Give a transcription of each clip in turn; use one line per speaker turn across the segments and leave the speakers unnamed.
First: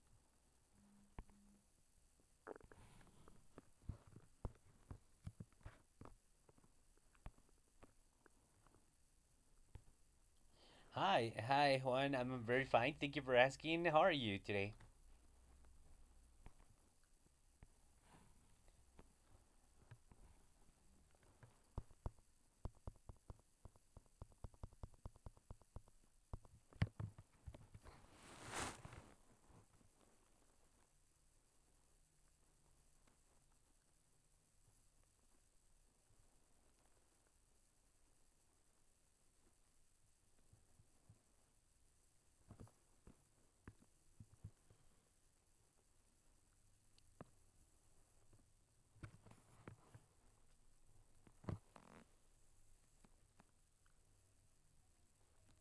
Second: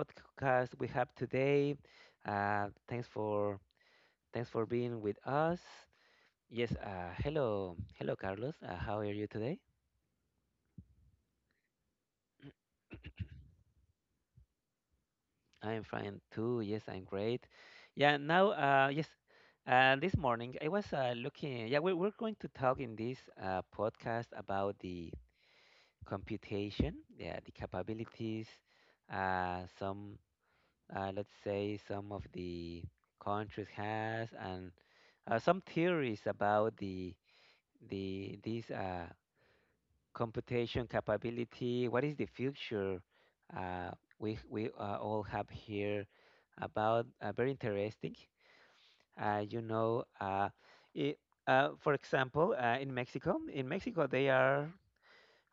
podcast we have today. Thanks for being with us. Yes, hello, hello, Carlos. How are you today?
Hi, hi Juan. I'm very fine. Thank you for asking. How are you today?
I am fine too. Yes, I'm great. Yeah, this morning I was looking. Yeah, we're going to talk in this podcast about the computation, yeah, the capabilities, uh, some, let's say, some of the countries has and some theories about the this computation capability. What is the future, uh, we all have here about very interesting. Uh, you know, uh, it, for example, in Mexico they are,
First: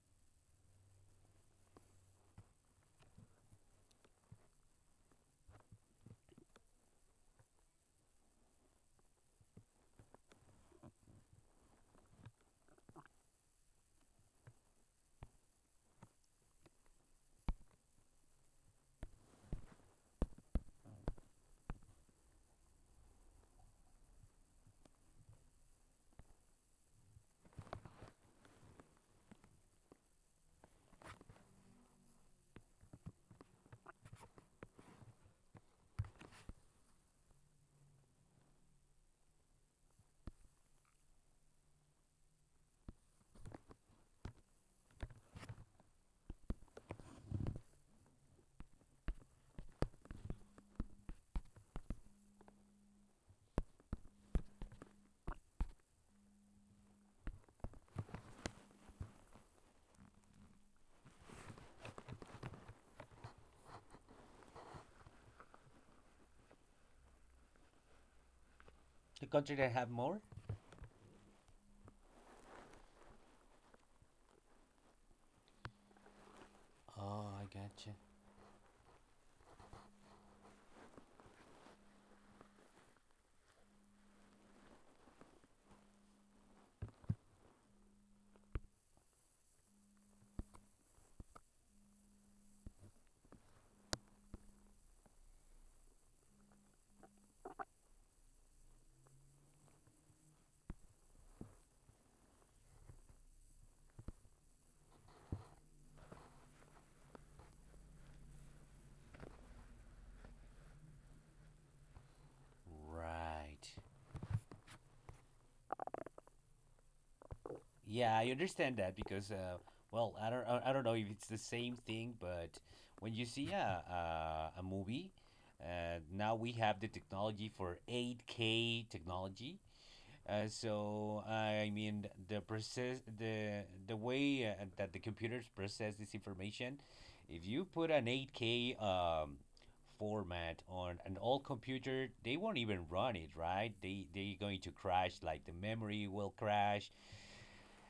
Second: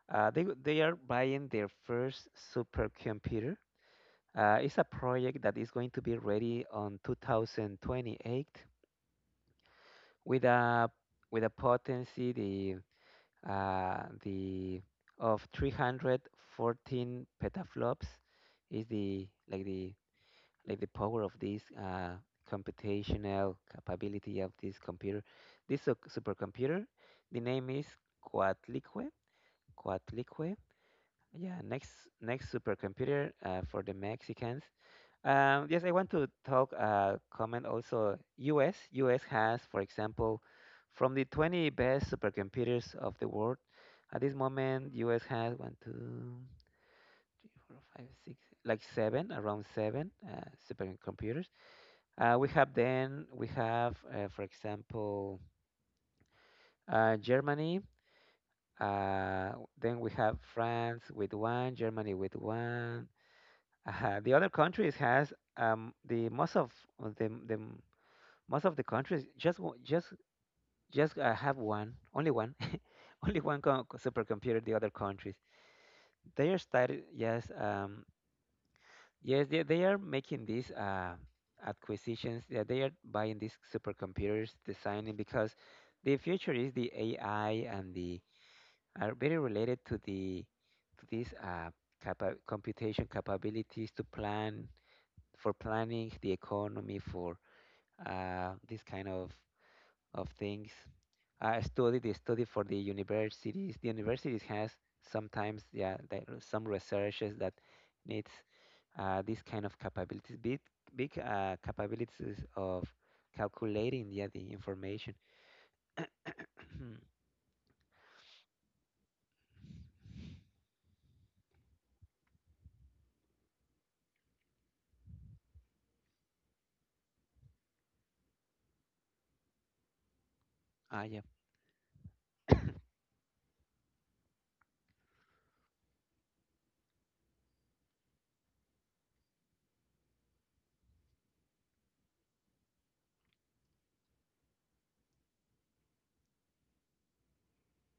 they they are buying their first supercomputer. It's a project that is going to be ready on 2028 with a with a potency the of 314 petaflops. Is the like the like the power of this computational capability of this computer, this supercomputer. The name is Coatlicue. Coatlicue yeah, next, supercomputer for the Mexicans. Yes, I want to talk, comment also US. US has, for example, from the 20 best supercomputers of the world, at this moment, US has one, two, three, four, five, six, like seven, around seven supercomputers. We have, for example, Germany. Uh, then we have France with one, Germany with one. The other countries has, the most of the most of the countries
The country
just
that
wo-
have
just
more?
just have one, only one only one supercomputer. The other countries, they are started.
Oh, I
Yes,
gotcha.
yes, they are making these acquisitions. Yeah, they are buying these supercomputers, designing, because the future is the ai, and the are very related to the to these computation capabilities to plan, for planning the economy, for this kind of things. I studied. They study for the universities. The universities has sometimes, yeah, that some researchers that needs, this kind of capabilities, big capabilities of
Right.
calculating, yeah, the information.
Yeah, I understand that because, well, I don't know if it's the same thing, but when you see a movie, now we have the technology for 8K technology. Uh,
Ah yeah,
so I mean the process, the way that the computers process this information. If you put an 8K format on an old computer, they won't even run it, right? They're going to crash. Like the memory will crash,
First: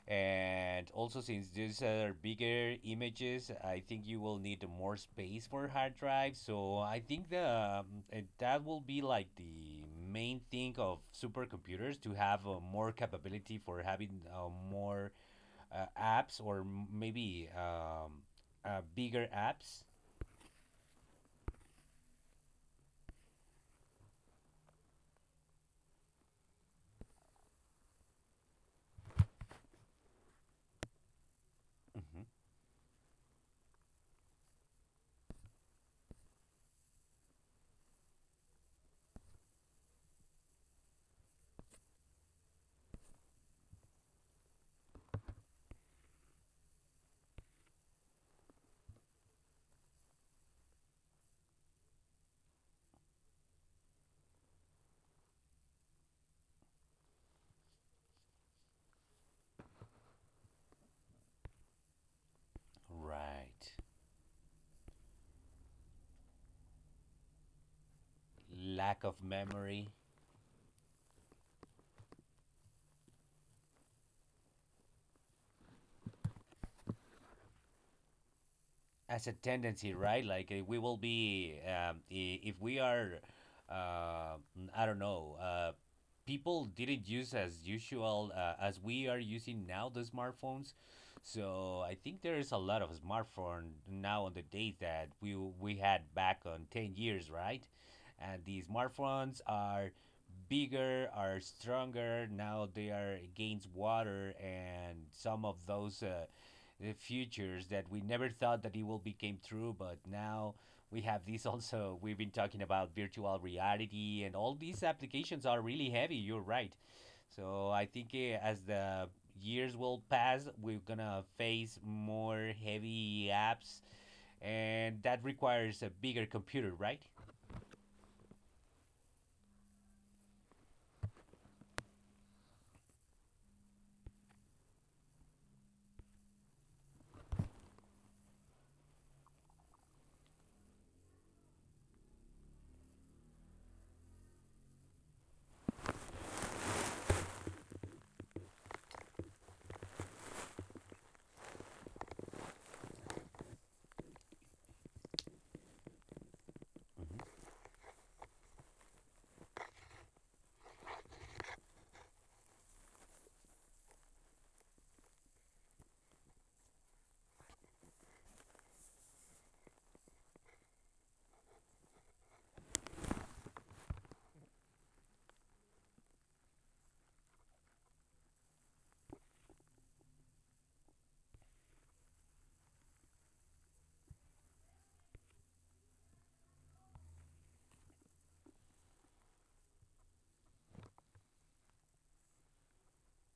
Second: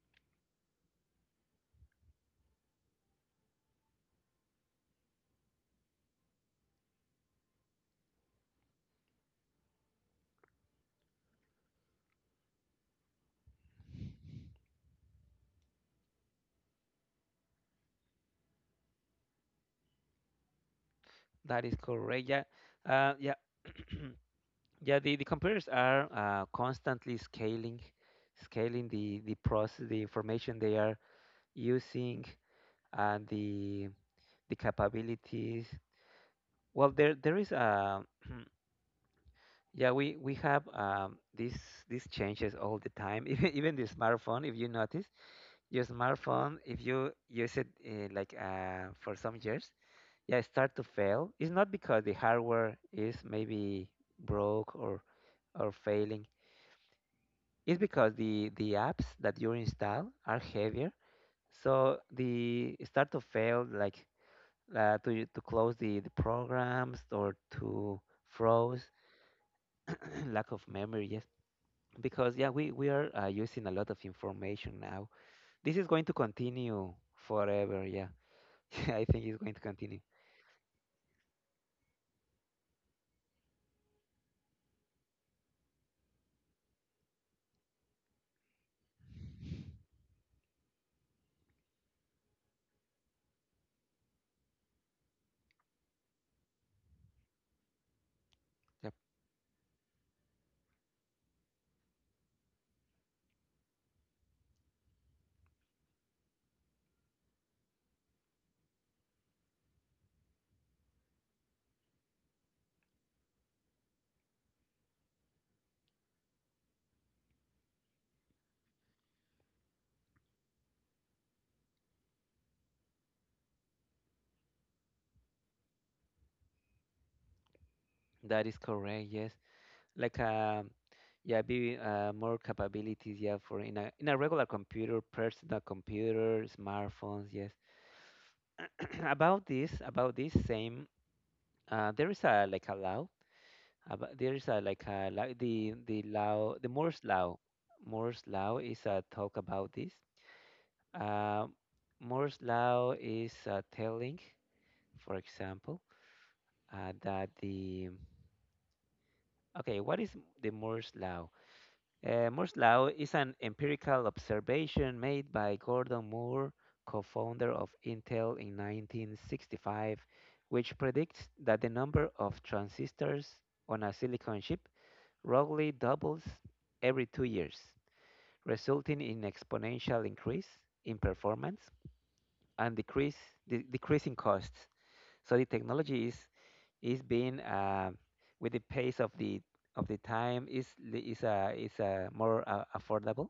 and also, since these are bigger images, I think you will need more space for hard drive. So I think the um, that will be like the main thing of supercomputers, to have more capability for having more apps, or maybe bigger apps.
that is correct. Yeah, yeah. Yeah, the computers are constantly scaling, scaling the process, the information they are
Hmm.
using, and the capabilities. Well, there is a, yeah, we have, this these changes all the time. Even the smartphone, if you notice, your smartphone, if you use it, like for some years, yeah, it start to fail. It's not because the hardware is maybe broke or failing. It's because the apps that you install are heavier, so the it start to
Right.
fail like to close the programs or to froze.
Lack of memory.
Lack of memory, yes, because yeah, we are using a lot of information now. This is going to continue forever, yeah. I
As
think
a
it's going to
tendency,
continue.
right? Like we will be if we are, uh, I don't know, people didn't use as usual as we are using now the smartphones. So I think there is a lot of smartphone now on the date that we had back on 10 years, right? And the
Yep,
smartphones are bigger, are stronger now. They are against water and some of those futures that we never thought that it will become true, but now we have this. Also, we've been talking about virtual reality and all these applications are really heavy, you're right. So I think as the years will pass, we're gonna face more heavy apps, and that requires a bigger computer, right?
that is correct, yes. Like, yeah, be more capabilities, yeah, for in a regular computer, personal computer, smartphones. Yes. About this, about this same, there is a like a law about, there is a like a law, the law, the Moore's law. Moore's law is a talk about this. Uh, Moore's law is telling, for example, that
Mm-hmm.
the okay, what is the Moore's law? Moore's law is an empirical observation made by Gordon Moore, co-founder of Intel in 1965, which predicts that the number of transistors on a silicon chip roughly doubles every 2 years, resulting in exponential increase in performance and decrease, decreasing costs. So the technology is being, with the pace of the time, is is a more affordable,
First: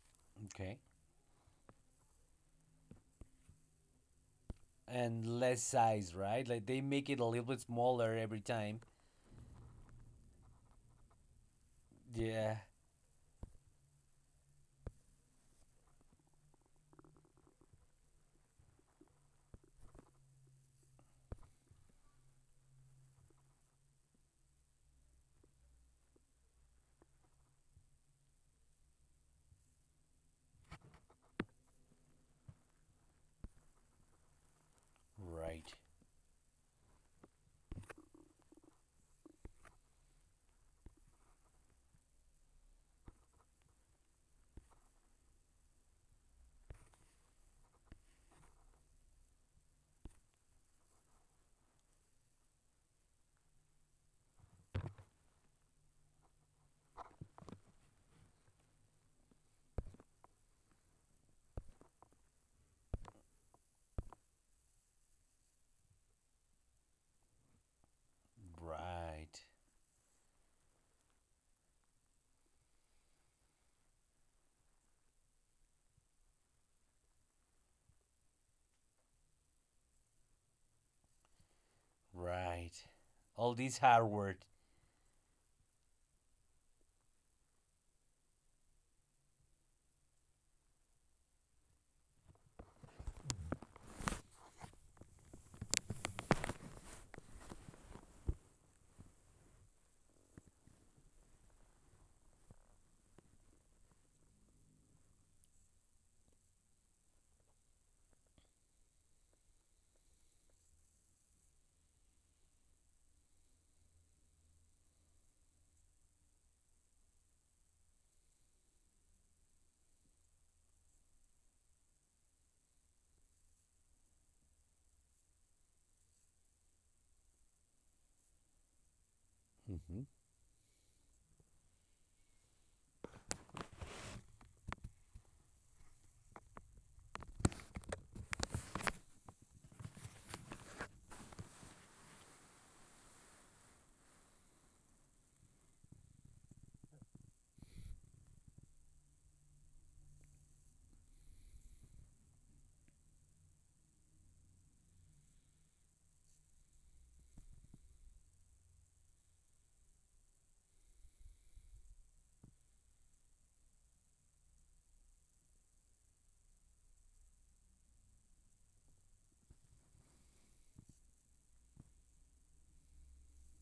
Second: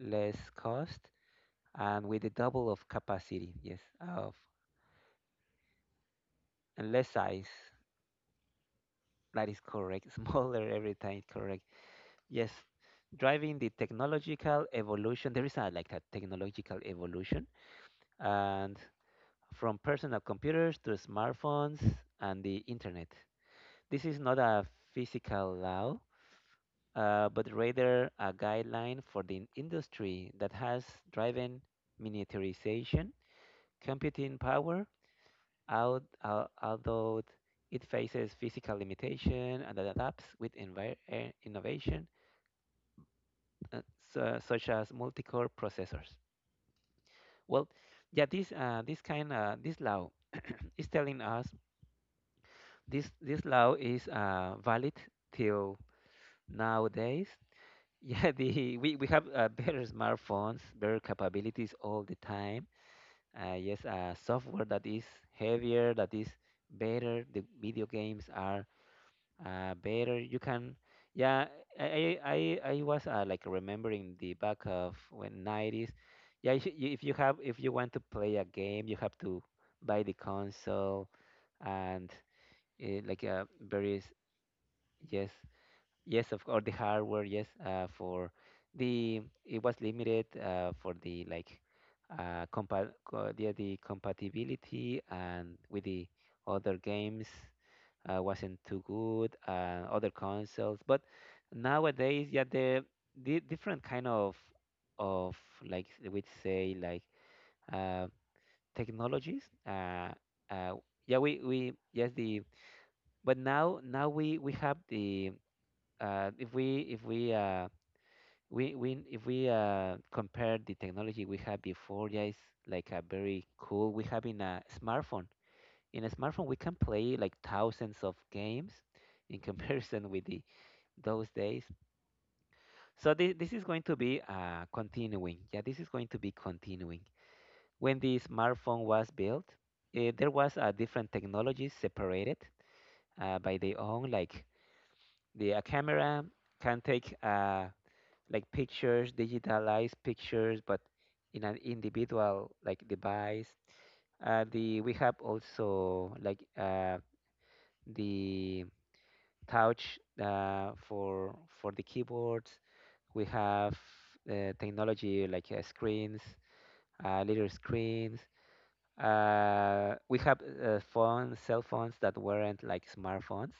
less
Okay.
cost, and with the double of capacity. Yes, of
And less size, right? Like they
and
make
less
it a
size.
little bit smaller every time.
That is correct. Smaller every time. Correct. Yes,
Yeah,
driving the technological evolution. There is a like a technological evolution, and from personal computers to smartphones and the internet. This is not a physical law, but rather a guideline for the industry that has driven miniaturization, computing power,
right,
out, although it faces physical limitation and adapts with innovation, uh, such as multi-core processors. Well, yeah, this this kind this law is telling us this, this law is valid till nowadays. Yeah, the we have better smartphones, better capabilities all the time. Yes, software that is heavier, that is better. The video games are
right,
better. You can, yeah. I was like remembering the back of when 90s. Yeah, if you, if you have if you want to play a game, you have to buy the console and
right. All this
various.
hard work.
Yes. Yes, of course, the hardware, yes, for the it was limited for the like, compa co the compatibility and with the other games, wasn't too good and other consoles. But nowadays, yeah, the different kind of like, we'd say like, uh, technologies. Uh, yeah, we yes the but now we have the, uh, if we if we uh, if we, compare the technology we had before, yeah, it's like a very cool. We have in a smartphone. In a smartphone, we can play like thousands of games in
Hmm.
comparison with the those days. So this is going to be continuing. Yeah, this is going to be continuing. When the smartphone was built, eh, there was different technologies separated, by their own, like the a camera can take. Like pictures, digitalized pictures, but in an individual like device. The we have also like, the touch, for the keyboards. We have, technology like, screens, little screens, we have, phones, cell phones that weren't like smartphones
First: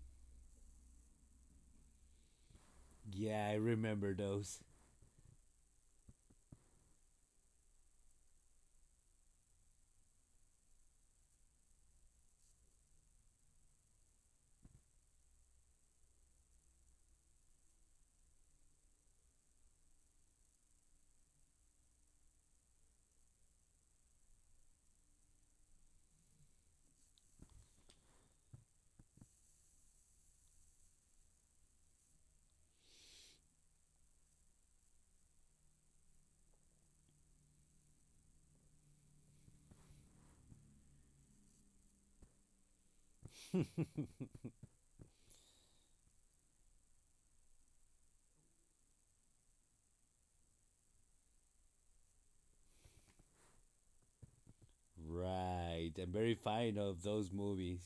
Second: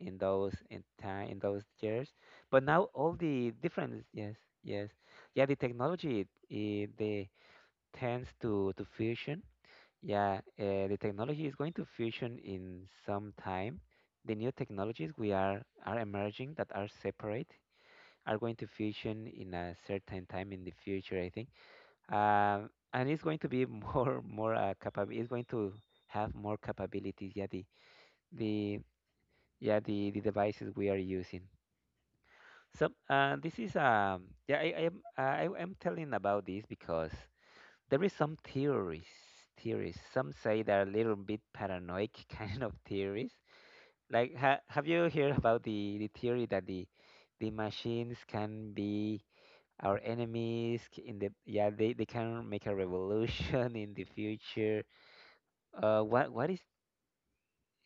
in those in time in those years. But now all
Yeah,
the
I
different,
remember
yes,
those.
yes, yeah, the technology it, they tends to fusion. Yeah, the technology is going to fusion in some time. The new technologies we are emerging that are separate are going to fusion in a certain time in the future, I think. And it's going to be more capable. It's going to have more capabilities. Yeah, the yeah the devices we are using. So this is yeah, I am telling about this because there is some theories, theories. Some say they're a little bit paranoid, kind of theories. Like, have you heard about the theory that the machines can be our enemies, c- in the yeah, they can make a revolution in the future.
Right. I'm
What
very
what is,
fond of those movies.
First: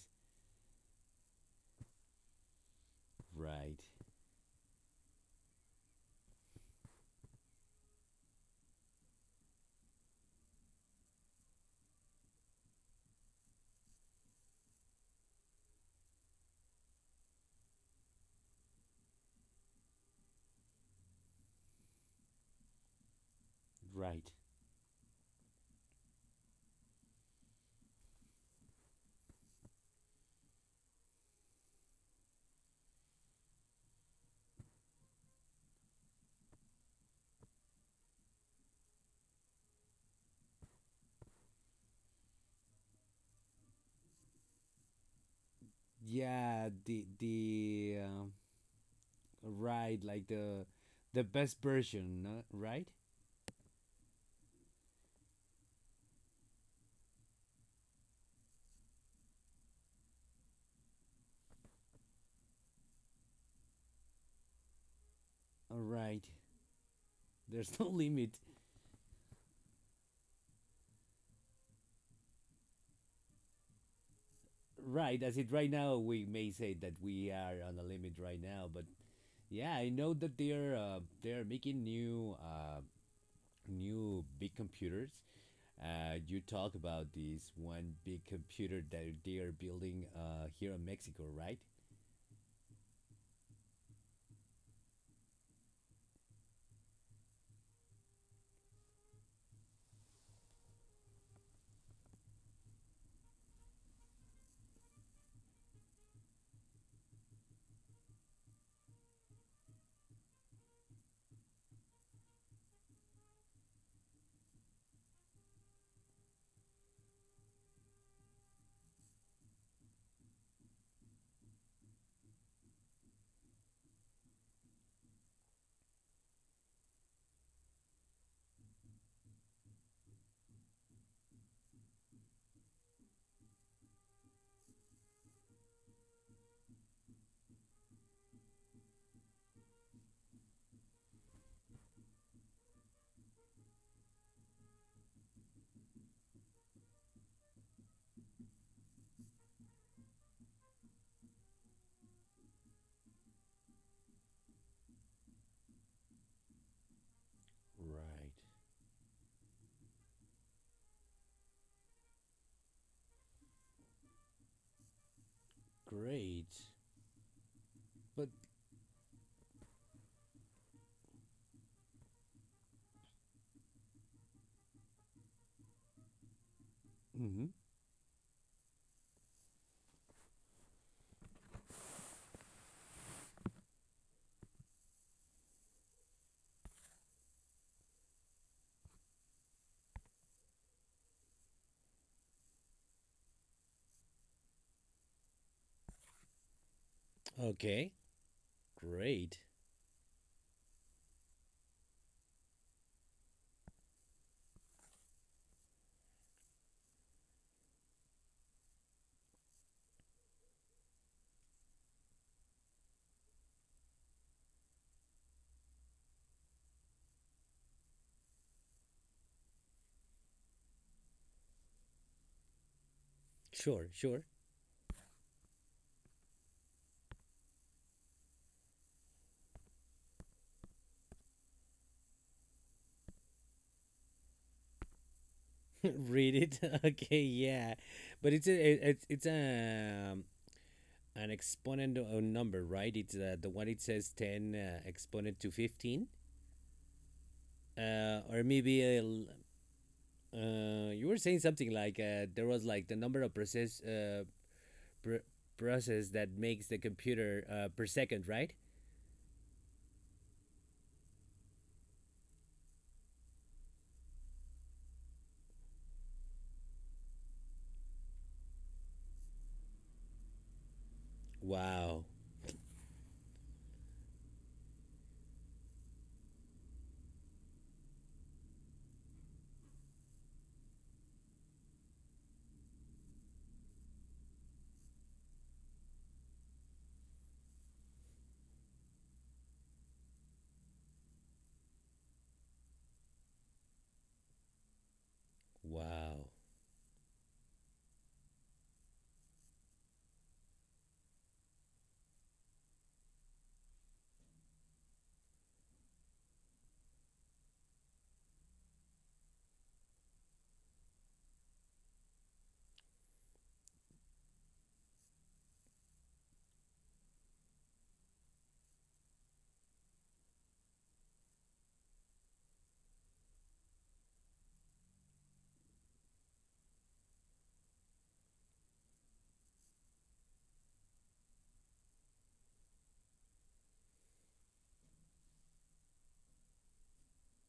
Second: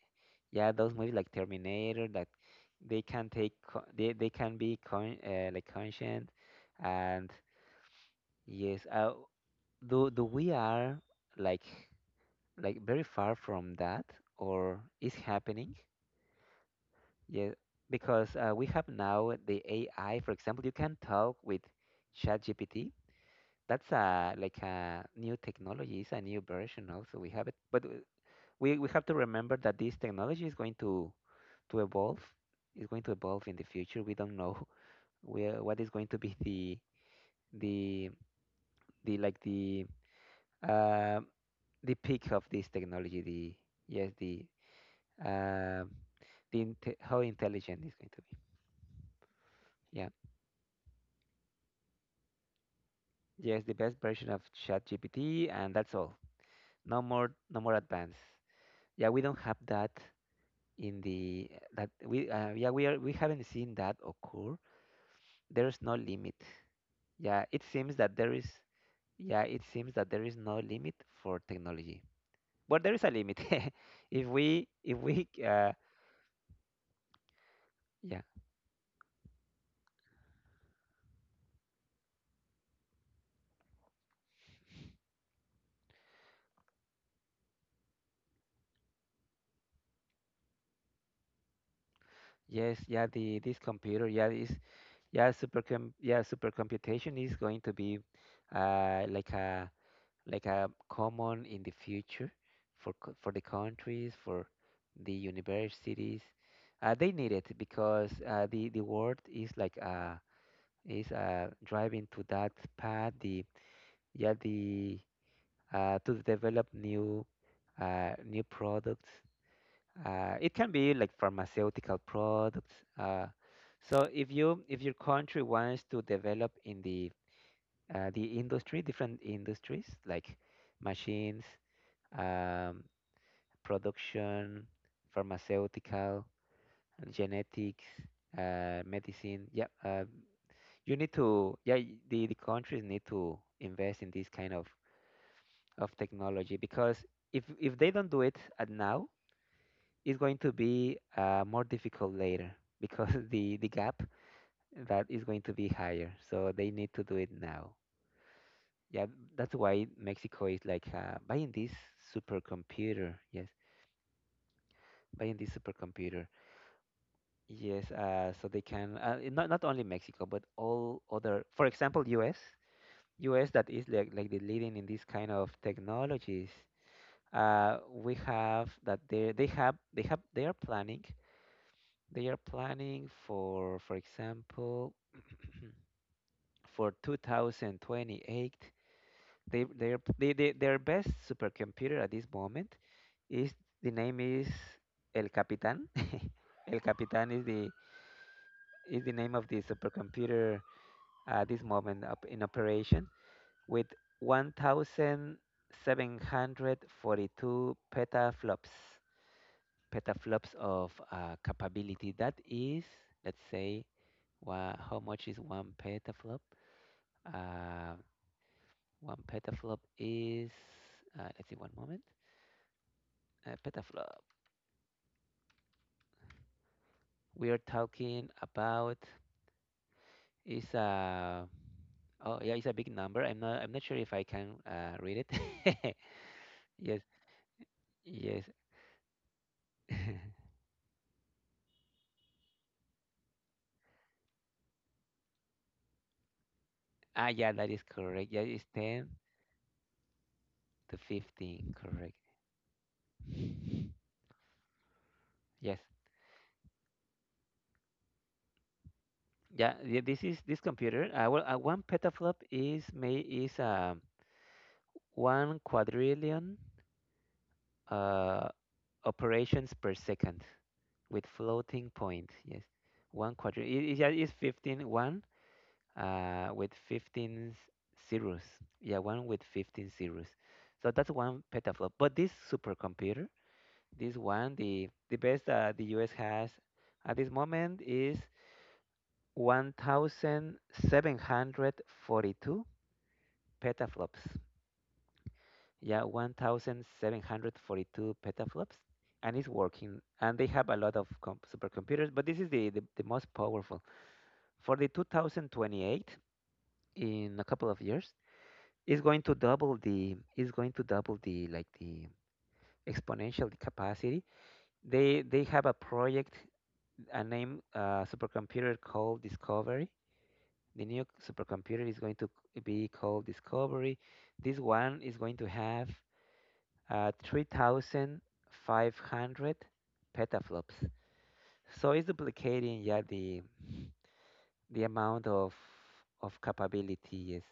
yeah, those movies like Terminator, that they can take
Right.
they can be con like conscient, and yes, do do we are like like very far from that, or is happening, yeah, because we have now the ai, for example. You can talk with ChatGPT. That's
Right.
a like a new technology. It's a new version also. We have it, but uh, we have to remember that this technology is going to evolve. It's going to evolve in the future. We don't know where what is going to be the the like the, uh, the peak of this technology. The yes uh, the
Yeah,
inte
the
How intelligent it's going to be.
right,
Yeah.
like the best version, no? Right?
Yes, the best version of ChatGPT, and that's all. No more advance. Yeah, we don't have that in the that we, yeah, we are we haven't seen that occur.
All
There's no
right.
limit. Yeah, it
There's no
seems that there
limit.
is, yeah, it seems that there is no limit for technology. But there is a limit if we
Right, as it right now, we may say that we are on a limit
yeah,
right now, but yeah, I know that they're making new new big computers. You talk about this one big computer that they are building here in Mexico, right?
yes, yeah, the this computer, yeah, is, yeah, supercom yeah, supercomputation is going to be uh, like a like a common in the future for for the countries, for the universities. They need it because the world is like, is driving to that path. The yeah the, to develop new, new products. It can be like pharmaceutical products. Uh, so if you if your country wants to develop in the, the industry, different industries like machines, um, production, pharmaceutical, genetics, medicine. Yeah, you need to. Yeah, the countries need to invest in this kind of technology, because if they don't do it at now, it's going to be more difficult later, because the gap that is going to be higher. So they need to do it now.
Right.
Yeah, that's why Mexico is like buying this supercomputer. Yes, buying this supercomputer.
Great.
Yes,
But
so they can not only Mexico but all other, for example, U.S. U.S. that is like the leading in this kind of technologies.
hmm.
We have that they are planning for example, for 2028 they are they, their best supercomputer at this moment is, the name is, El Capitan. El Capitan
Okay.
is the name
Great.
of the supercomputer at this moment, up in operation, with 1,742 petaflops. Petaflops of capability. That is, let's say, how much is one petaflop? Uh, One petaflop is, let's see, one moment.
Sure.
Petaflop.
Sure.
We are talking about, is a oh yeah, it's a big number. I'm not sure if I can read it.
Read it.
Yes,
Okay. Yeah. But
yes.
it's a, it's a an exponent of a number, right? It's the one, it says 10 exponent to 15.
Ah, yeah, that is correct. Yeah,
Or
it's
maybe a
10 to
you were saying
15,
something like
correct.
there was like the number of process, pr-
Yes.
process that makes the computer per second, right?
Yeah, yeah, this is this computer. One petaflop is 1 quadrillion uh operations per second with floating
Wow,
point. Yes, 1 quadrillion. Yeah, it's fifteen one with 15 zeros. Yeah, one with 15 zeros. So that's one petaflop. But this supercomputer, this one, the best that the US has at this moment, is 1,742 petaflops. Yeah,
wow.
1,742 petaflops, and it's working. And they have a lot of supercomputers, but this is the most powerful. For the 2028, in a couple of years, it's going to double, the is going to double the like the exponential capacity. They have a project, a name, supercomputer called Discovery. The new supercomputer is going to be called Discovery. This one is going to have 3,500 petaflops. So it's duplicating, yeah, the amount of capability. Yes.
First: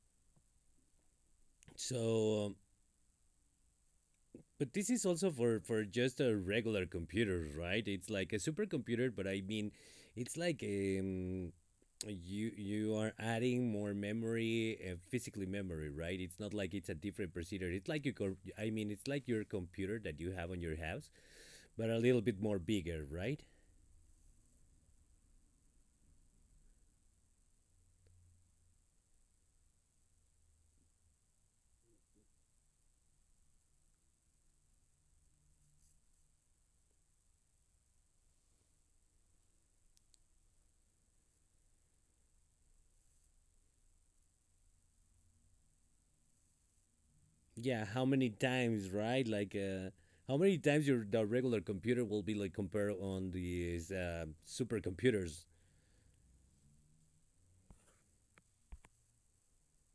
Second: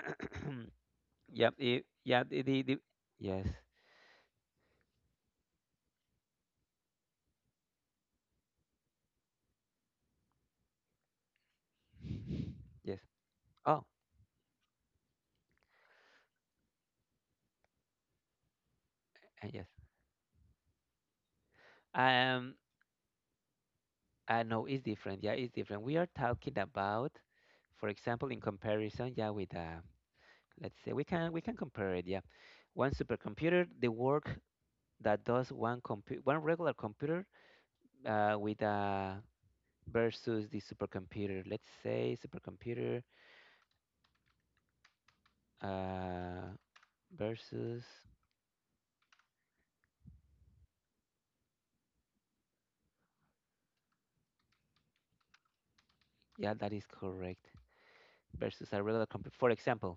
Yeah. It, yeah.
So,
The, yes.
but this is also for just a regular computer, right? It's like a supercomputer, but I mean, it's like a, you you
Yes.
are
Oh.
adding more memory, physically memory, right? It's not like it's a different procedure. It's like you it's like your
Yes.
computer that you have on your house, but a little bit
Um.
more bigger, right?
No, it's different. Yeah, it's different. We are talking about, for example, in comparison, yeah, with, let's say, we can compare it. Yeah, one supercomputer, the work that does one, compu one regular computer, with versus the supercomputer. Let's say supercomputer, uh, versus,
Yeah, how many times, right? Like how many times your the regular computer will be like compared on these supercomputers.
yeah, that is correct. Versus a regular computer. For example,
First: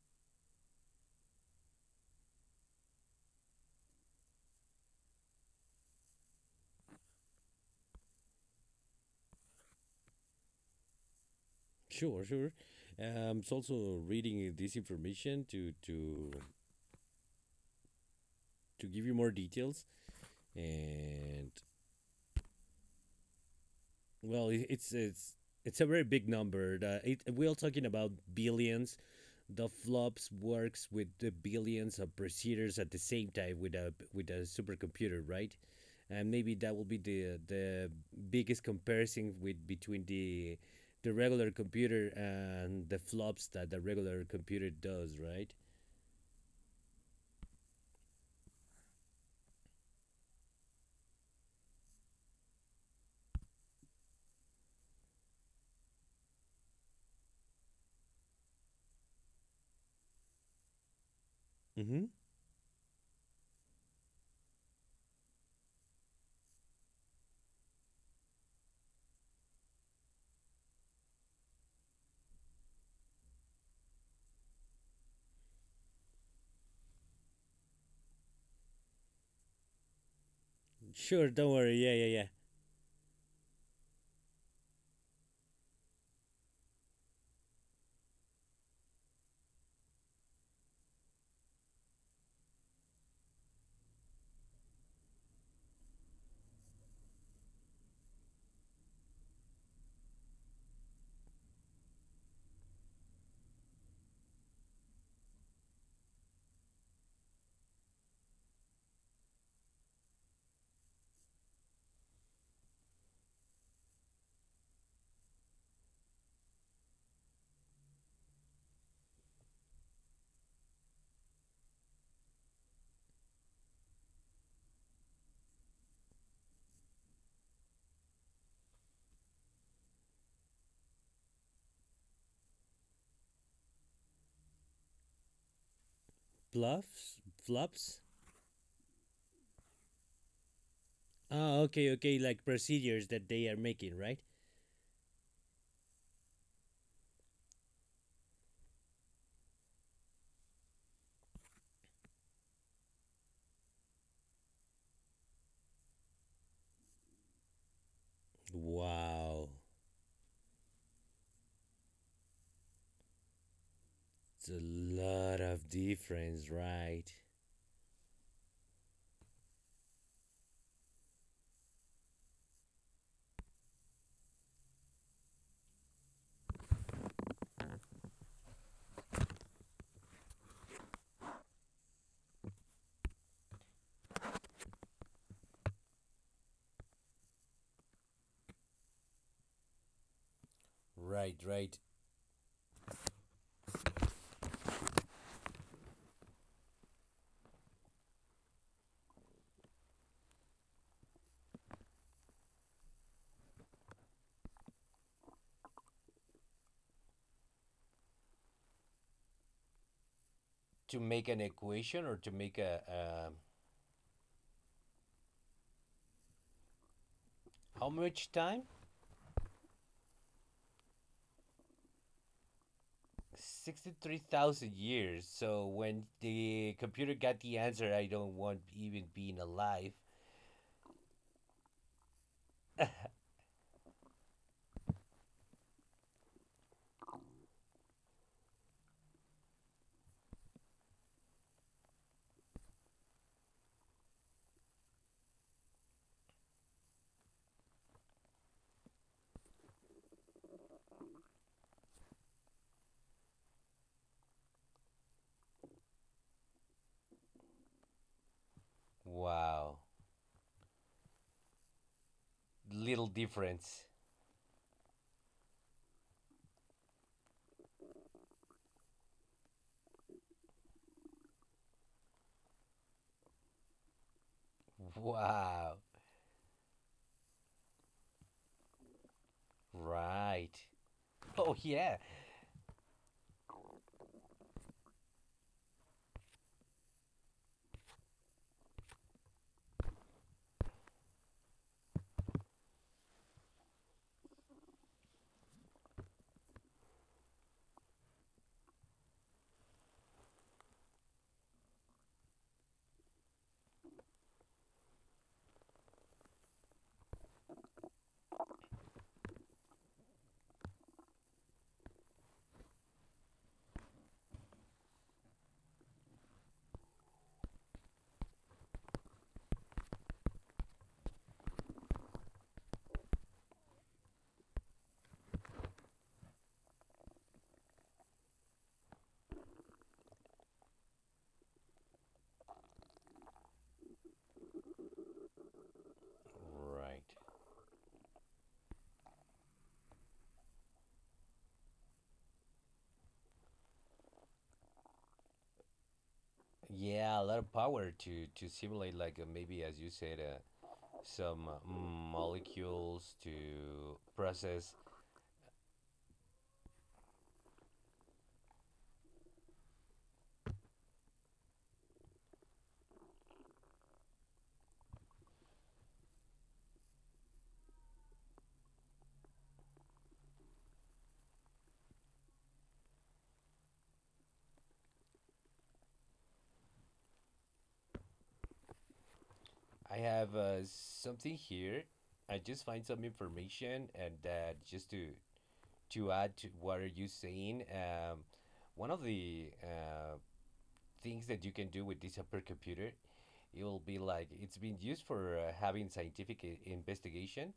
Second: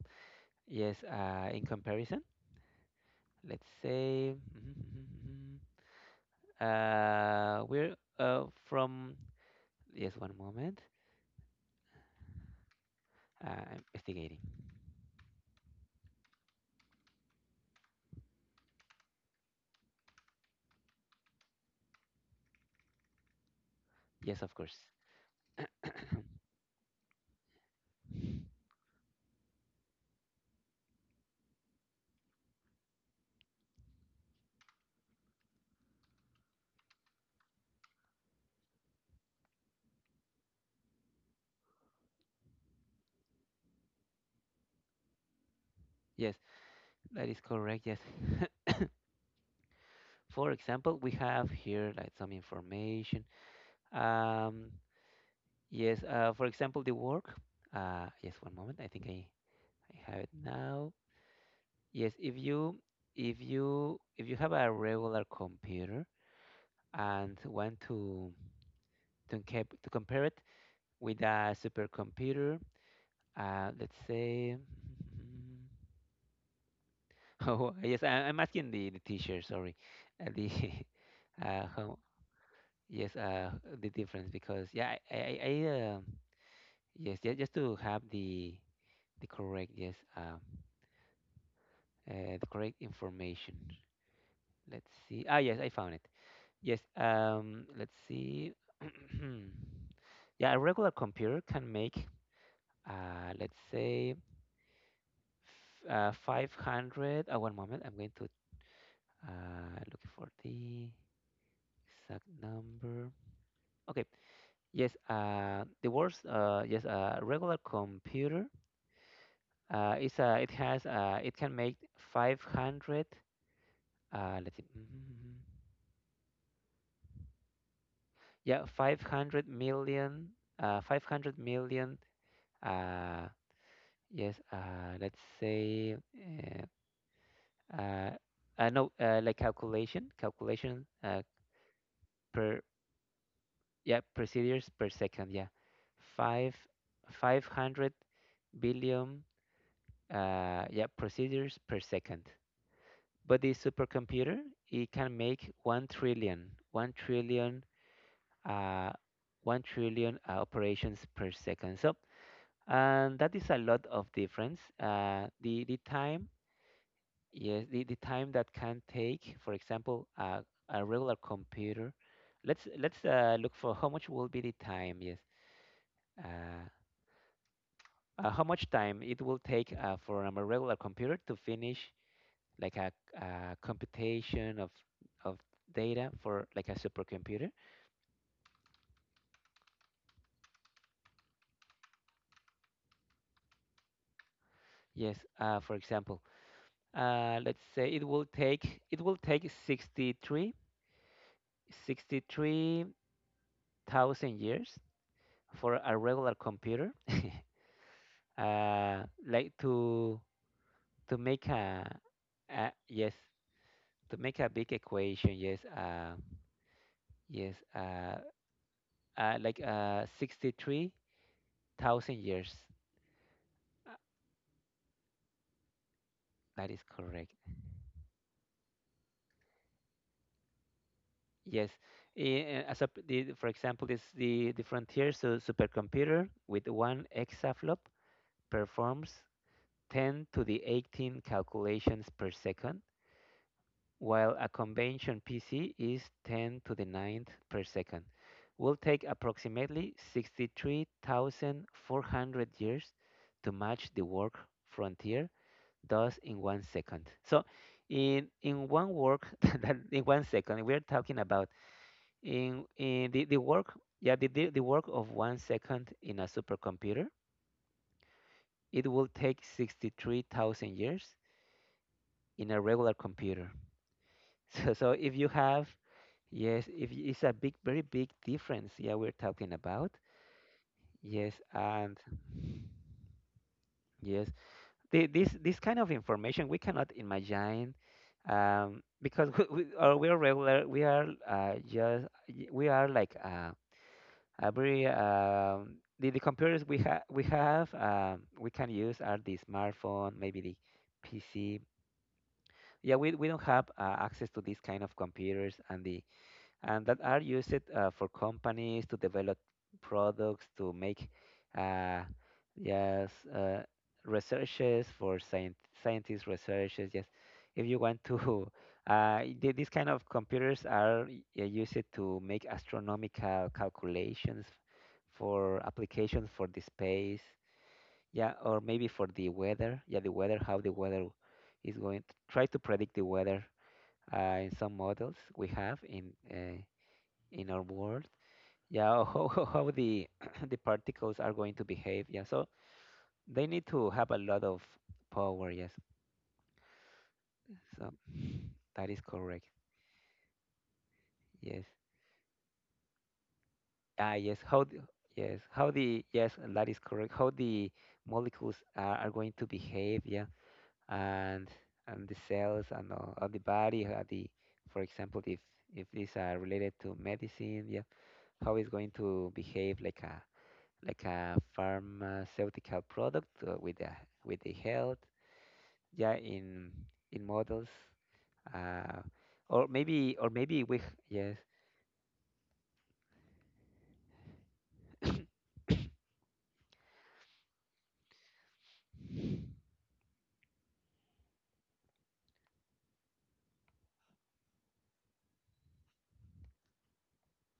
yes, in comparison, let's say. We're, from, yes, one moment.
Sure, sure. It's
I'm
also
investigating.
reading this information to to give you more details, and,
Yes,
well,
of course.
it's it's a very big number. We are talking about billions. The flops works with the billions of procedures at the same time with a, with a supercomputer, right? And maybe that will be the biggest comparison with between the regular computer and the flops that the regular computer does, right?
Yes, that is correct. Yes. For example, we have here like some information. Um, yes, for example, the work. Yes, one moment. I think, I have it now.
Mm-hmm.
Yes, if you have a regular computer and want to, to compare it with a supercomputer. Let's say. Oh, yes, I'm asking the teacher, sorry. The
Sure, don't worry. Yeah,
how,
yeah, yeah.
yes, the difference, because, yeah, I, yes, yeah, just to have the correct, yes, the correct information. Let's see. Ah, yes, I found it. Yes, let's see. Yeah, a regular computer can make, uh, let's say 500. One moment, I'm going to, Uh, looking for the exact number. Okay. Yes. The words. Yes. A regular computer. It's a. It has. It can make 500. Let's see. Mm. Yeah, 500 million. 500 million. Uh, yes. Let's say.
Bluffs? Flops?
Uh, no. Like calculation. Calculation.
Ah, okay, okay, like
Per.
procedures that they are making,
Yeah,
right?
procedures per second. Yeah, five. 500 billion, yeah, procedures per second. But the supercomputer, it can make 1 trillion, 1 trillion, uh,
Wow.
1 trillion, operations per second. So, and that is a lot of
It's a
difference.
lot
The,
of
the time,
difference, right?
yes, the time that can take, for example, a regular computer. Let's, look for how much will be the time. Yes, uh, how much time it will take, for a regular computer to finish, like, a computation of data for like a supercomputer.
Right, right.
Yes. For example, let's say, it will take sixty three thousand years, for a regular computer like to,
To make an
make
equation, or to make
a, yes,
a
to make a big equation, yes, yes
how
uh,
much time?
like, 63,000 years. Uh,
63,000 years. So when
that
the
is
computer
correct.
got the answer, I don't want even being alive.
Yes. Eh, as a, the, for example, this, the frontier so supercomputer with 1 exaflop performs 10 to the 18 calculations per second, while a convention PC is 10 to the ninth per second. Will take approximately 63,400 years to match the work frontier does in 1 second. So, in one work, that
Wow,
in 1 second, we are talking about,
little
in the work,
difference.
yeah, the work of 1 second in a supercomputer, it will take 63,000 years in a regular computer. So if you have,
Wow,
yes, if y- it's a big, very big difference, yeah, we're talking about,
right.
yes.
Oh yeah,
And, yes, the, this kind of information we cannot imagine, because we are regular, we are, just, we are like, every, the computers we have, we can use, are the smartphone, maybe the pc. Yeah, we don't have access to these kind of computers, and the and that are used for companies to develop products, to make, uh, yes uh, researches for scientists researches, yes. If you want to these kind of computers are, used to make astronomical calculations for applications for the space. Yeah, or maybe for the weather, yeah, the weather, how the weather is going to, try to predict the weather, in some models we have, in,
right.
in our world. Yeah, how the the particles are going to behave. Yeah, so they need to have a lot of power. Yes,
Yeah, a lot of power
so
to
that
simulate
is
like,
correct.
maybe as you said, some
Yes.
molecules to
Ah, yes. How?
process.
The, yes. How the? Yes, that is correct. How the molecules are going to behave? Yeah, and and the cells and all, of the body. For example, if these are related to medicine, yeah, how it's going to behave, like a pharmaceutical product, with the health, yeah, in models, uh
I
or
have
maybe we, yes.
something here. I just find some information and just to add to what are you saying. One of the things that you can do with this supercomputer, it will be like it's been used for having scientific investigation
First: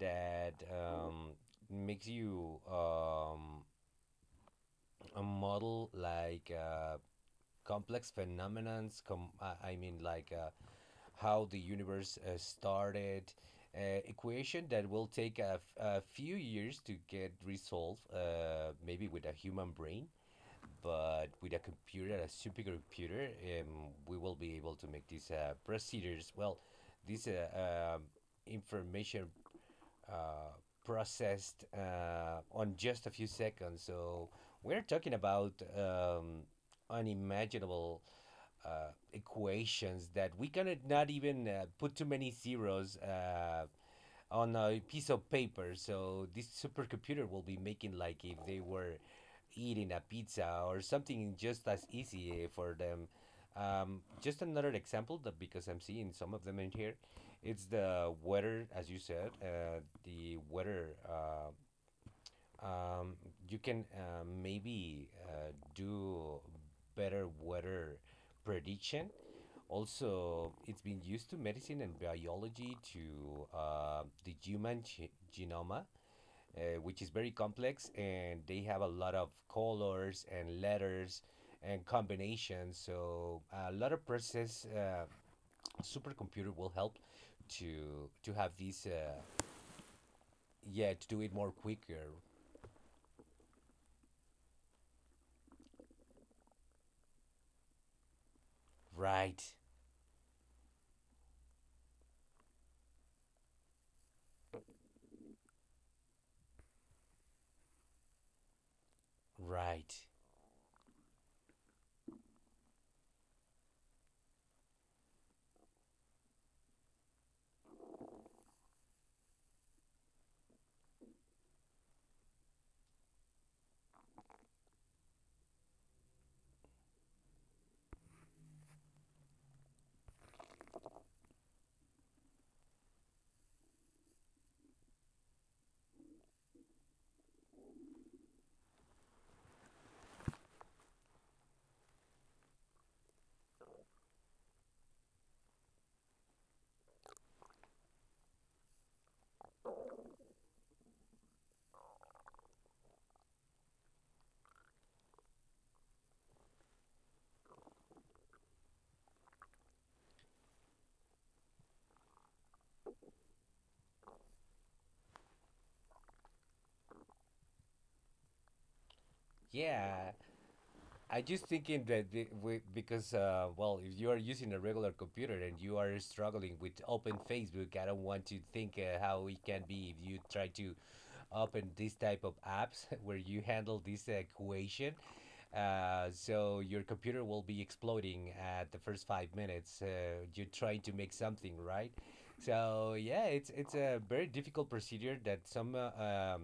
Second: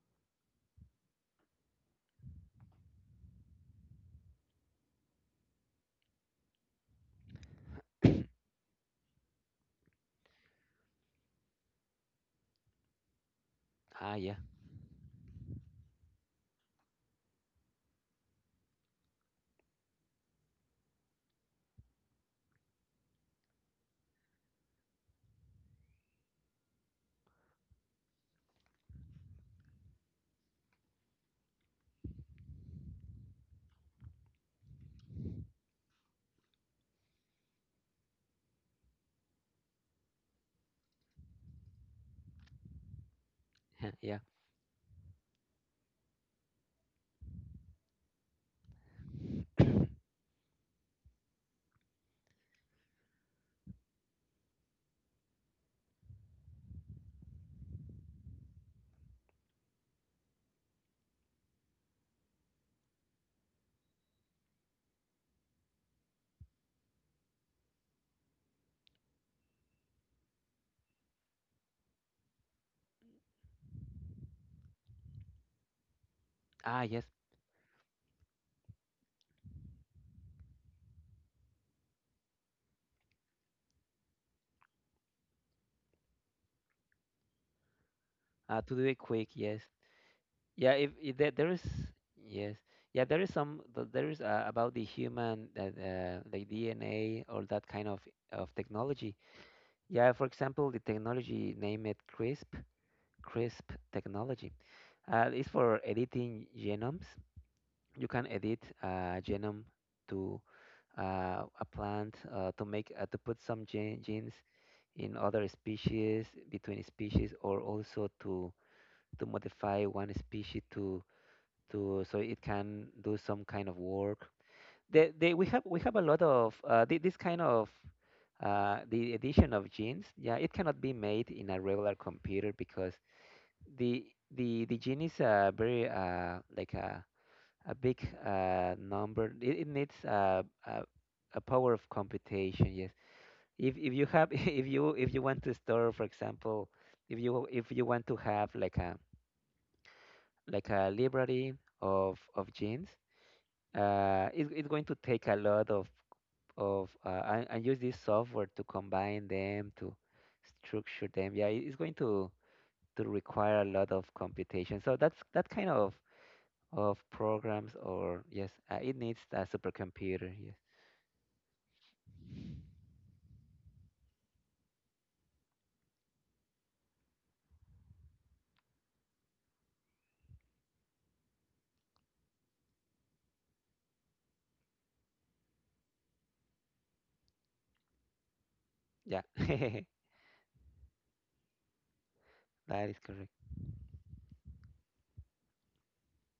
that makes you a model like. Complex phenomenons like how the universe started,
Ah, yeah.
equation that will take a, a few years to get resolved, maybe with a human brain, but with a computer, a supercomputer, we will be able to make these procedures. Well, this information uh, processed on just a few seconds. So we're talking about unimaginable equations that we cannot not even put too many zeros
Yeah.
on a piece of paper. So this supercomputer will be making like if they were eating a pizza or something, just as easy for them. Just another example, that because I'm seeing some of them in here, it's the weather, as you said, the weather, um, you can, maybe do better weather prediction. Also, it's been used to medicine and biology to the human genome,
Ah,
which is
yes.
very complex, and they have a lot of colors and letters and combinations. So a lot of process, supercomputer will help to have
To
this.
do it quick, yes. Yeah,
Yeah, to do
if
it more
there is.
quicker.
Yes. Yeah, there is some, there is about the human, that the dna, or that kind of technology.
Right,
Yeah, for example, the technology name it crisp, crisp technology. It's for editing genomes. You can edit genome
right.
to, a plant, to make, to put some genes in other species, between species, or also to, modify one species to, so it can do some kind of work. We have a lot of, this kind of, the addition of genes, yeah, it cannot be made in a regular computer because the, the gene is, very, like a big, number. It needs a, a power of computation. Yes. If you have if you want to store, for example, if you want to have like a library of genes. It, it's going to take a lot of, and use this software to combine them, to structure them. Yeah, it's going to, require a lot of computation. So that's that kind of, programs, or, yes, it needs a
Yeah,
supercomputer. Yes.
I just thinking that the, we, because well, if you are using a regular computer and you are struggling with open Facebook, I don't want to think how it can be if you try to open this type of apps where you handle this equation. So your computer will be exploding at the first
Yeah,
five minutes.
that
You're trying to make something, right. So
is
yeah,
correct.
it's a very difficult procedure that some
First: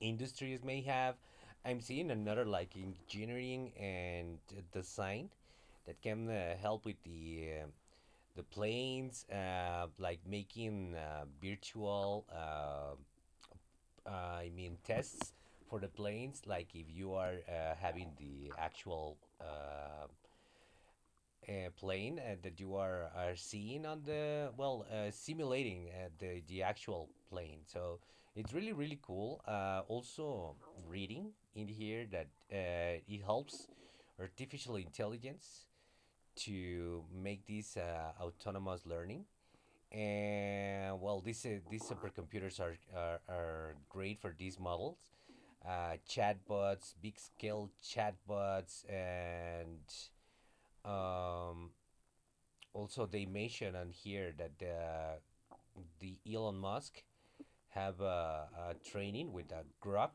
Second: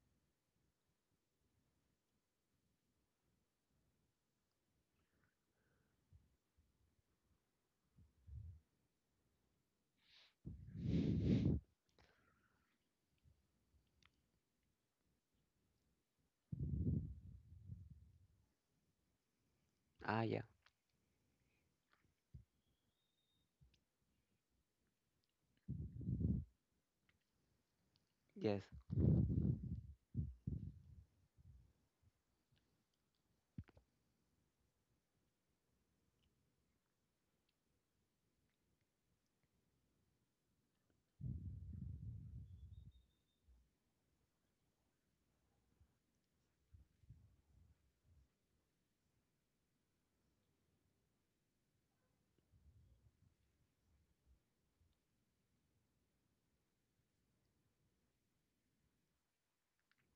industries may have. I'm seeing another, like engineering and design that can help with the planes, like making virtual, I mean, tests for the planes, like if you are having the actual
Ah, yeah,
plane that you are seeing on the, well, simulating the actual plane. So it's
yes.
really, really cool. Also reading in here that it helps artificial intelligence to make this autonomous learning. And well, these supercomputers are great for these models, chatbots, big scale chatbots, and um, also they mention on here that the Elon Musk have a training with a Grok.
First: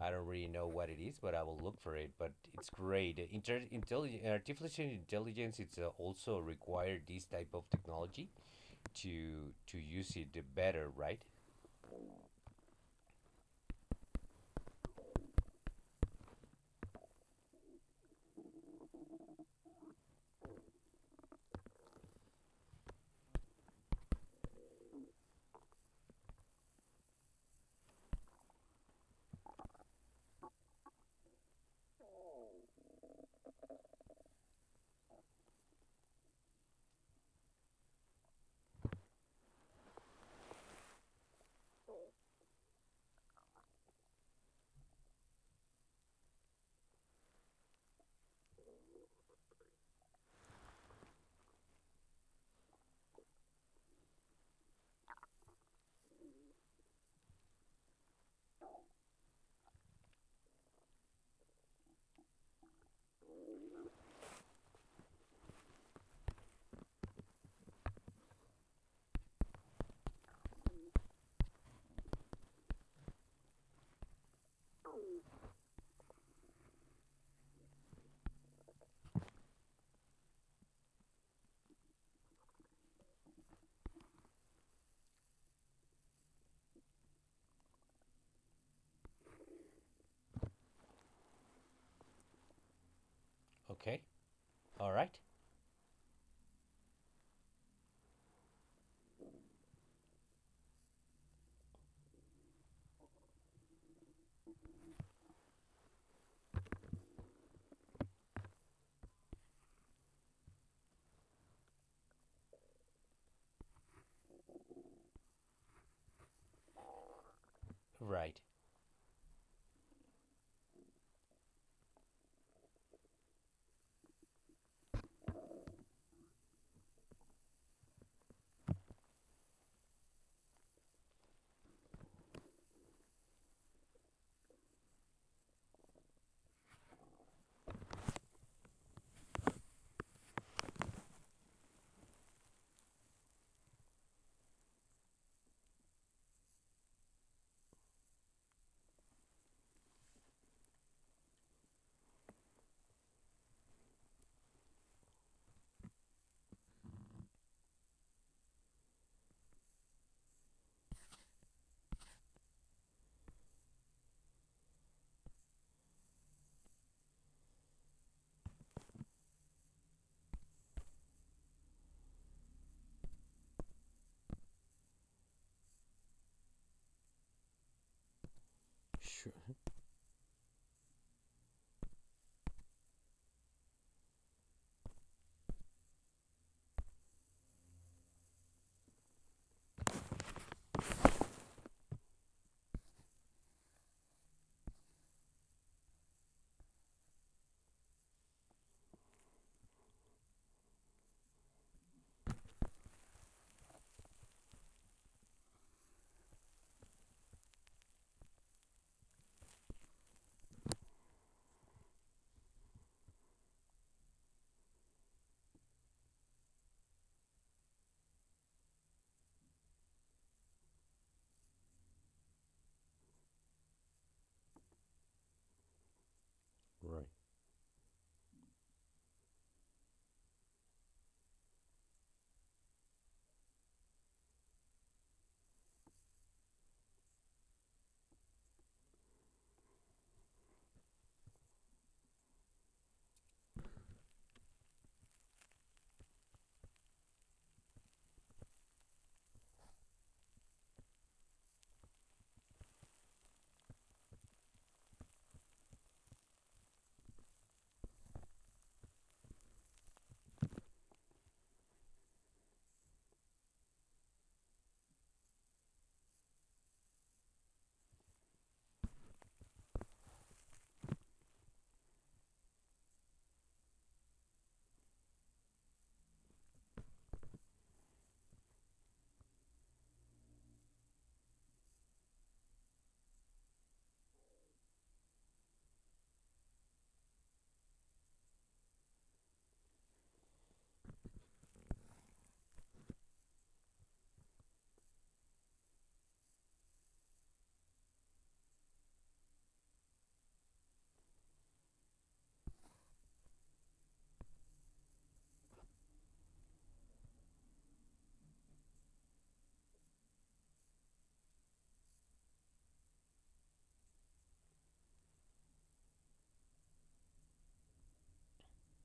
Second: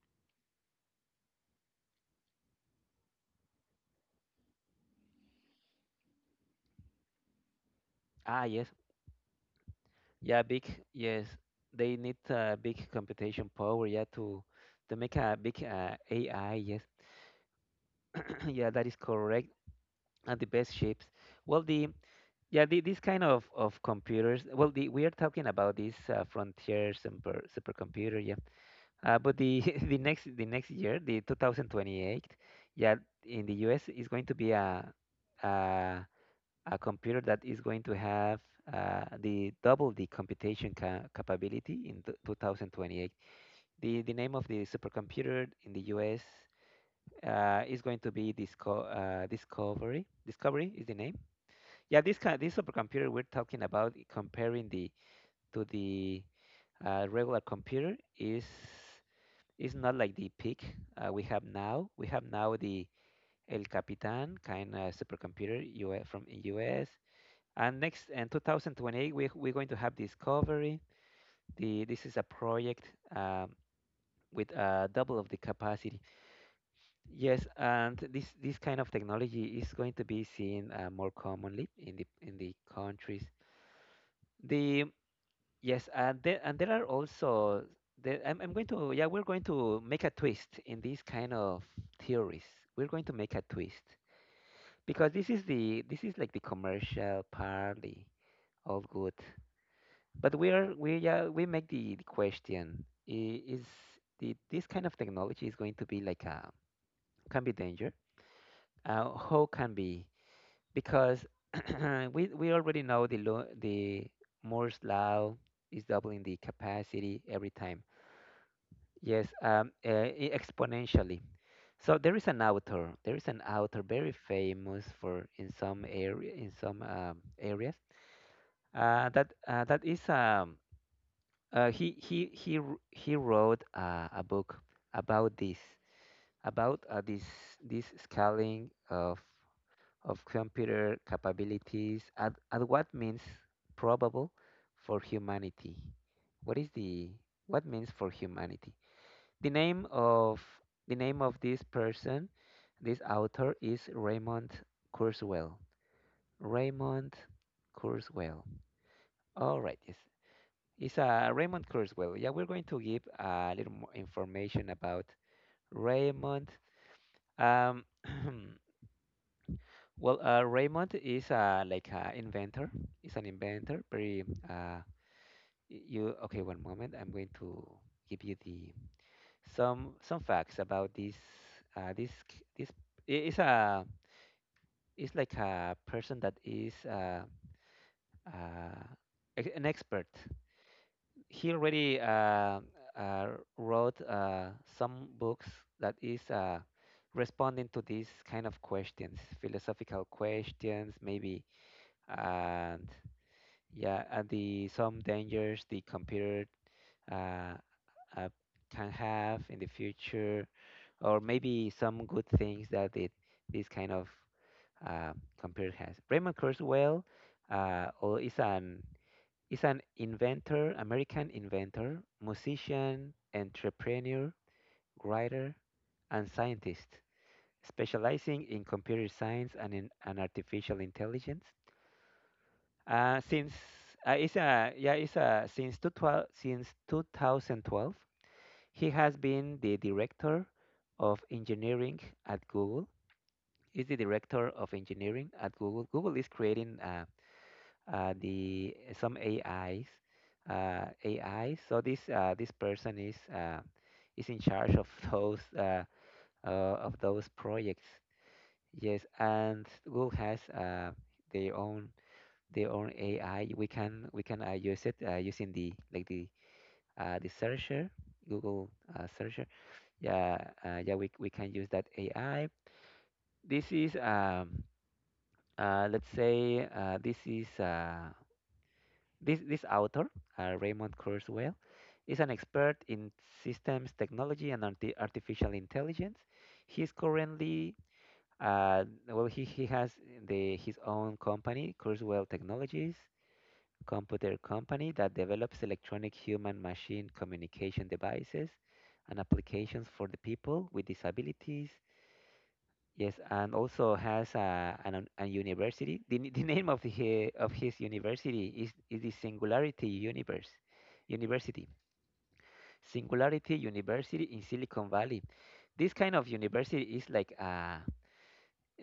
I don't really know what it is, but I will look for it. But it's great. Artificial intelligence, it's also required this type of technology
Ah, yes.
to use it
Yeah, big.
better, right?
Yes, they need, big computation power. Yeah, to, make a big, AI. Yes, yeah, that is correct. And the best chips. Well, the, yeah, this kind of computers. Well, the we are talking about this, frontier, super supercomputer. Yeah, but the the next year, the 2028. Yeah, in the U.S. is going to be a. a. a computer that is going to have, the double the computation, capability in, 2028. The name of the supercomputer in the US, is going to be, Discovery. Discovery is the name. Yeah, this kind, this supercomputer we're talking about, comparing the, to the, regular computer, is, not like the peak, we have now. We have now the El Capitan kind of supercomputer, US, from US, and next, in 2028, we, we're going to have Discovery. This is a project, um, with, double of the capacity. Yes, and this kind of technology is going to be seen, more commonly in the, countries. The yes, and there are also there, I'm going to yeah we're going to make a twist in these kind of theories. We're going to make a twist
Okay. All
because
right.
this is like the commercial part, the all good. But we are we yeah we make the question: this kind of technology is going to be like a, can be danger. How can be, because we already know the lo the Moore's law is doubling the capacity every time.
Right.
Yes, exponentially. So there is an author. There is an author very famous for in some area, in some areas. That that is he wr- he wrote a book about this, about this, this scaling of computer capabilities, and what means probable for humanity. What is the what means for humanity? The name of the name of this person, this author is Raymond Kurzweil. Raymond Kurzweil. All right, yes. It's Raymond Kurzweil. Yeah, we're going to give a little more information about Raymond. Um, well, Raymond is like an inventor. He's an inventor. Very uh, you okay? One moment. I'm going to give you the
Sure.
some facts about this. This i- is a is like a person that is uh, an expert. He already uh, wrote some books, that is responding to these kind of questions, philosophical questions, maybe, and yeah, and the some dangers the computer uh, uh, can have in the future, or maybe some good things that it this kind of uh, computer has. Raymond Kurzweil is an, is an inventor, American inventor, musician, entrepreneur, writer, and scientist,
Right.
specializing in computer science and artificial intelligence. Since it's a, yeah, it's a, since, two twelve, since 2012, he has been the director of engineering at Google. Is the director of engineering at Google. Google is creating a some AIs, AI. So this person is in charge of those of those projects. Yes, and Google has their own their own AI. We can use it using the like the searcher, Google searcher. Yeah, yeah, we can use that AI. This is let's say this is This, this author, Raymond Kurzweil, is an expert in systems technology and artificial intelligence. He is currently, he has his own company, Kurzweil Technologies, computer company that develops electronic human machine communication devices and applications for the people with disabilities. Yes, and also has a university. The name of his university is the Singularity Universe University. Singularity University in Silicon Valley. This kind of university is like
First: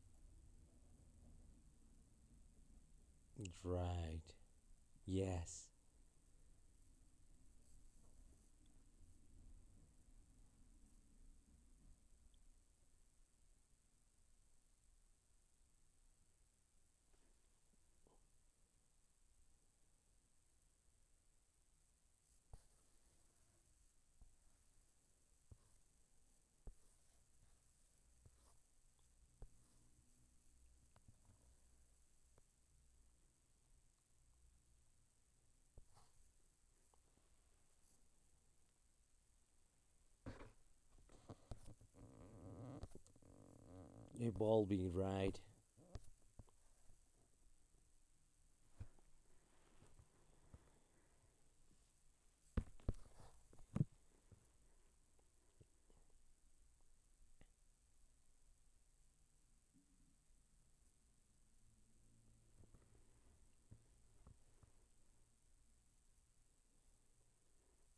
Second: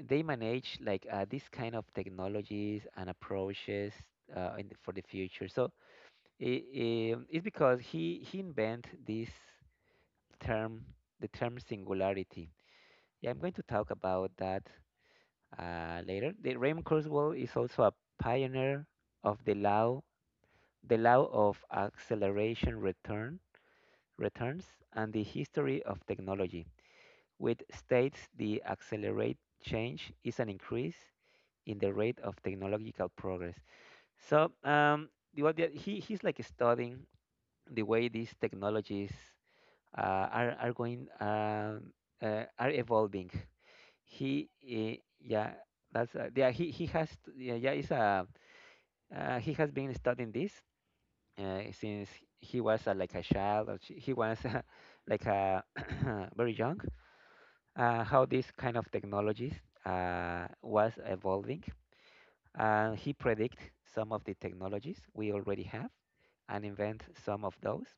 they manage like this kind of technologies and approaches
Right.
in, for the future.
Yes.
So it's because he invent this term, the term singularity. Yeah, I'm going to talk about that later. The Raymond Kurzweil is also a pioneer of the law of acceleration returns, and the history of technology, which states the accelerate change is an increase in the rate of technological progress. So, he he's like studying the way these technologies are going are evolving. He
Evolving, right.
yeah that's yeah he has t- yeah yeah is a he has been studying this since he was like a child, or he was like a very young. How this kind of technologies was evolving, and he predict some of the technologies we already have, and invent some of those.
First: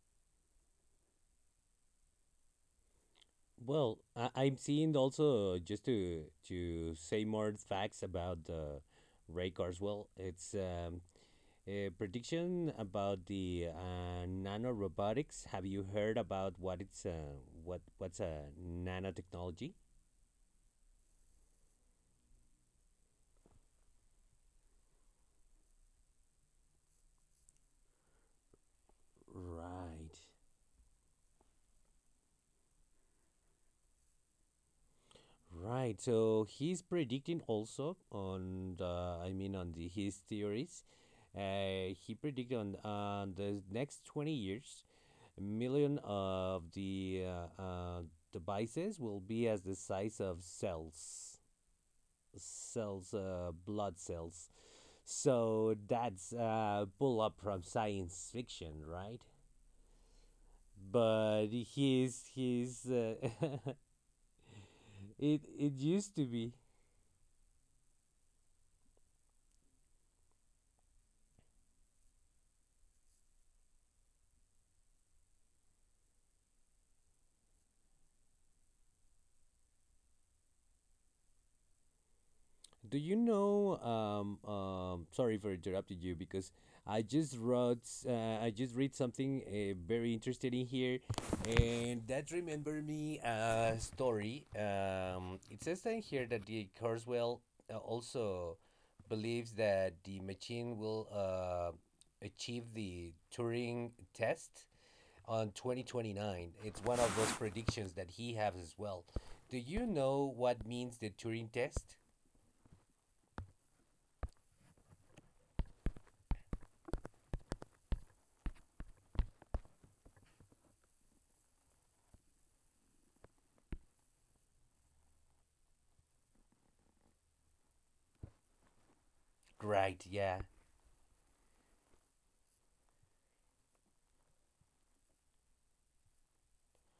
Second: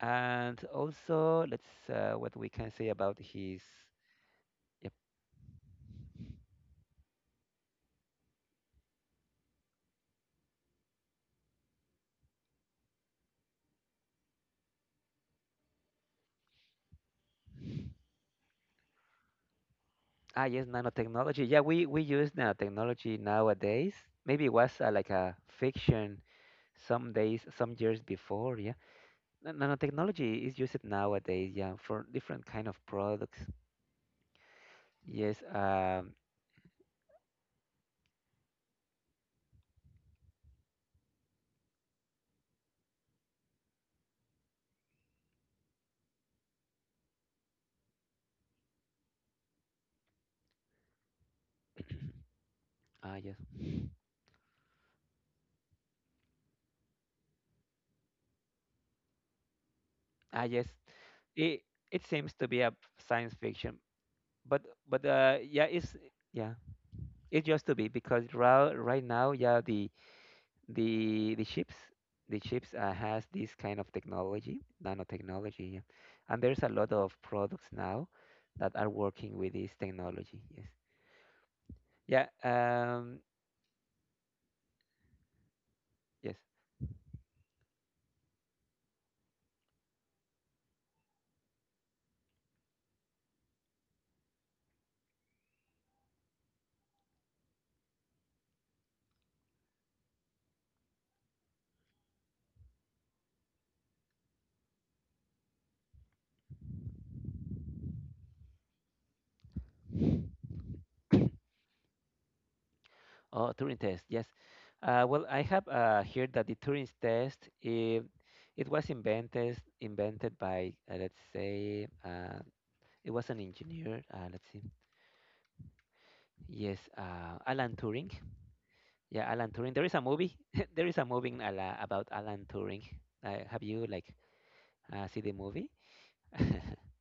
And also, let's what we can say about his.
Well, I- I'm
Yep.
seeing also, just to say more facts about Ray Kurzweil. It's a prediction about the nanorobotics. Have you heard about what it's what what's a nanotechnology?
Ah, yes, nanotechnology. Yeah, we use nanotechnology nowadays. Maybe it was like a fiction some days, some years before, yeah.
Right.
Nanotechnology is used nowadays, yeah, for different kind of products. Yes,
Right. So he's predicting also on the, I mean, on the his theories. He predicted on the next 20 years a million of the devices will be as the size of cells, cells,
ah, yes,
blood cells. So that's pull up from science fiction, right?
ah, yes.
But
It it seems to be a
he's
science fiction, but
it
yeah,
it
it's
used to be.
yeah, it used to be because right now, yeah, the the ships, the ships has this kind of technology, nanotechnology, yeah. And there's a lot of products now that are working with this technology. Yes, yeah,
Do you
um,
know? Sorry for interrupting you,
yes.
because I just wrote, I just read something very interesting in here, and that remembered me a story. It says in here that the Kurzweil also believes that the machine will achieve the Turing test on 2029. It's one of those predictions that he has as well. Do you know what means the Turing test?
Oh, Turing test, yes. Well, I have heard that the Turing test it, it was invented by let's say it was an engineer. Let's see, yes, Alan Turing. Yeah, Alan Turing. There is a
Right,
movie.
yeah.
there is a movie in about Alan Turing. Have you like see the movie?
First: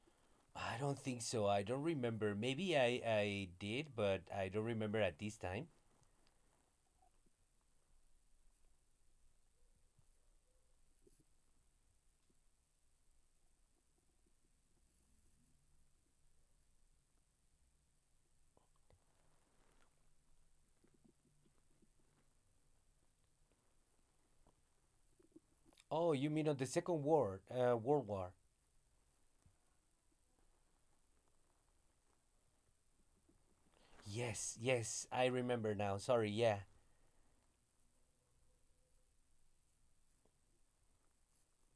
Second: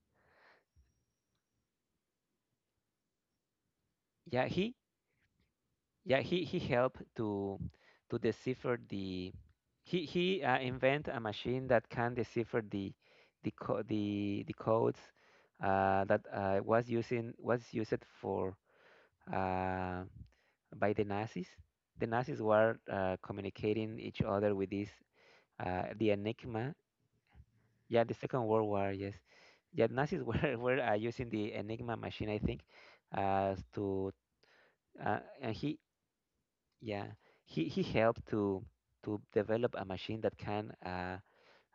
I don't think so. I don't remember. Maybe I did, but
Yeah,
I don't
he
remember at this time.
Yeah, he helped to decipher the. He Invent a machine that can decipher the co the codes that was used for uh, by the Nazis. The Nazis were communicating each other with this the
Oh, you mean on the
Enigma.
Second War,
Yeah,
World
the
War?
Second World War. Yes, yeah, Nazis were were using the Enigma machine, I think, to
Yes, yes, I
and
remember
he
now. Sorry, yeah.
Yeah, he helped to develop a machine that can uh,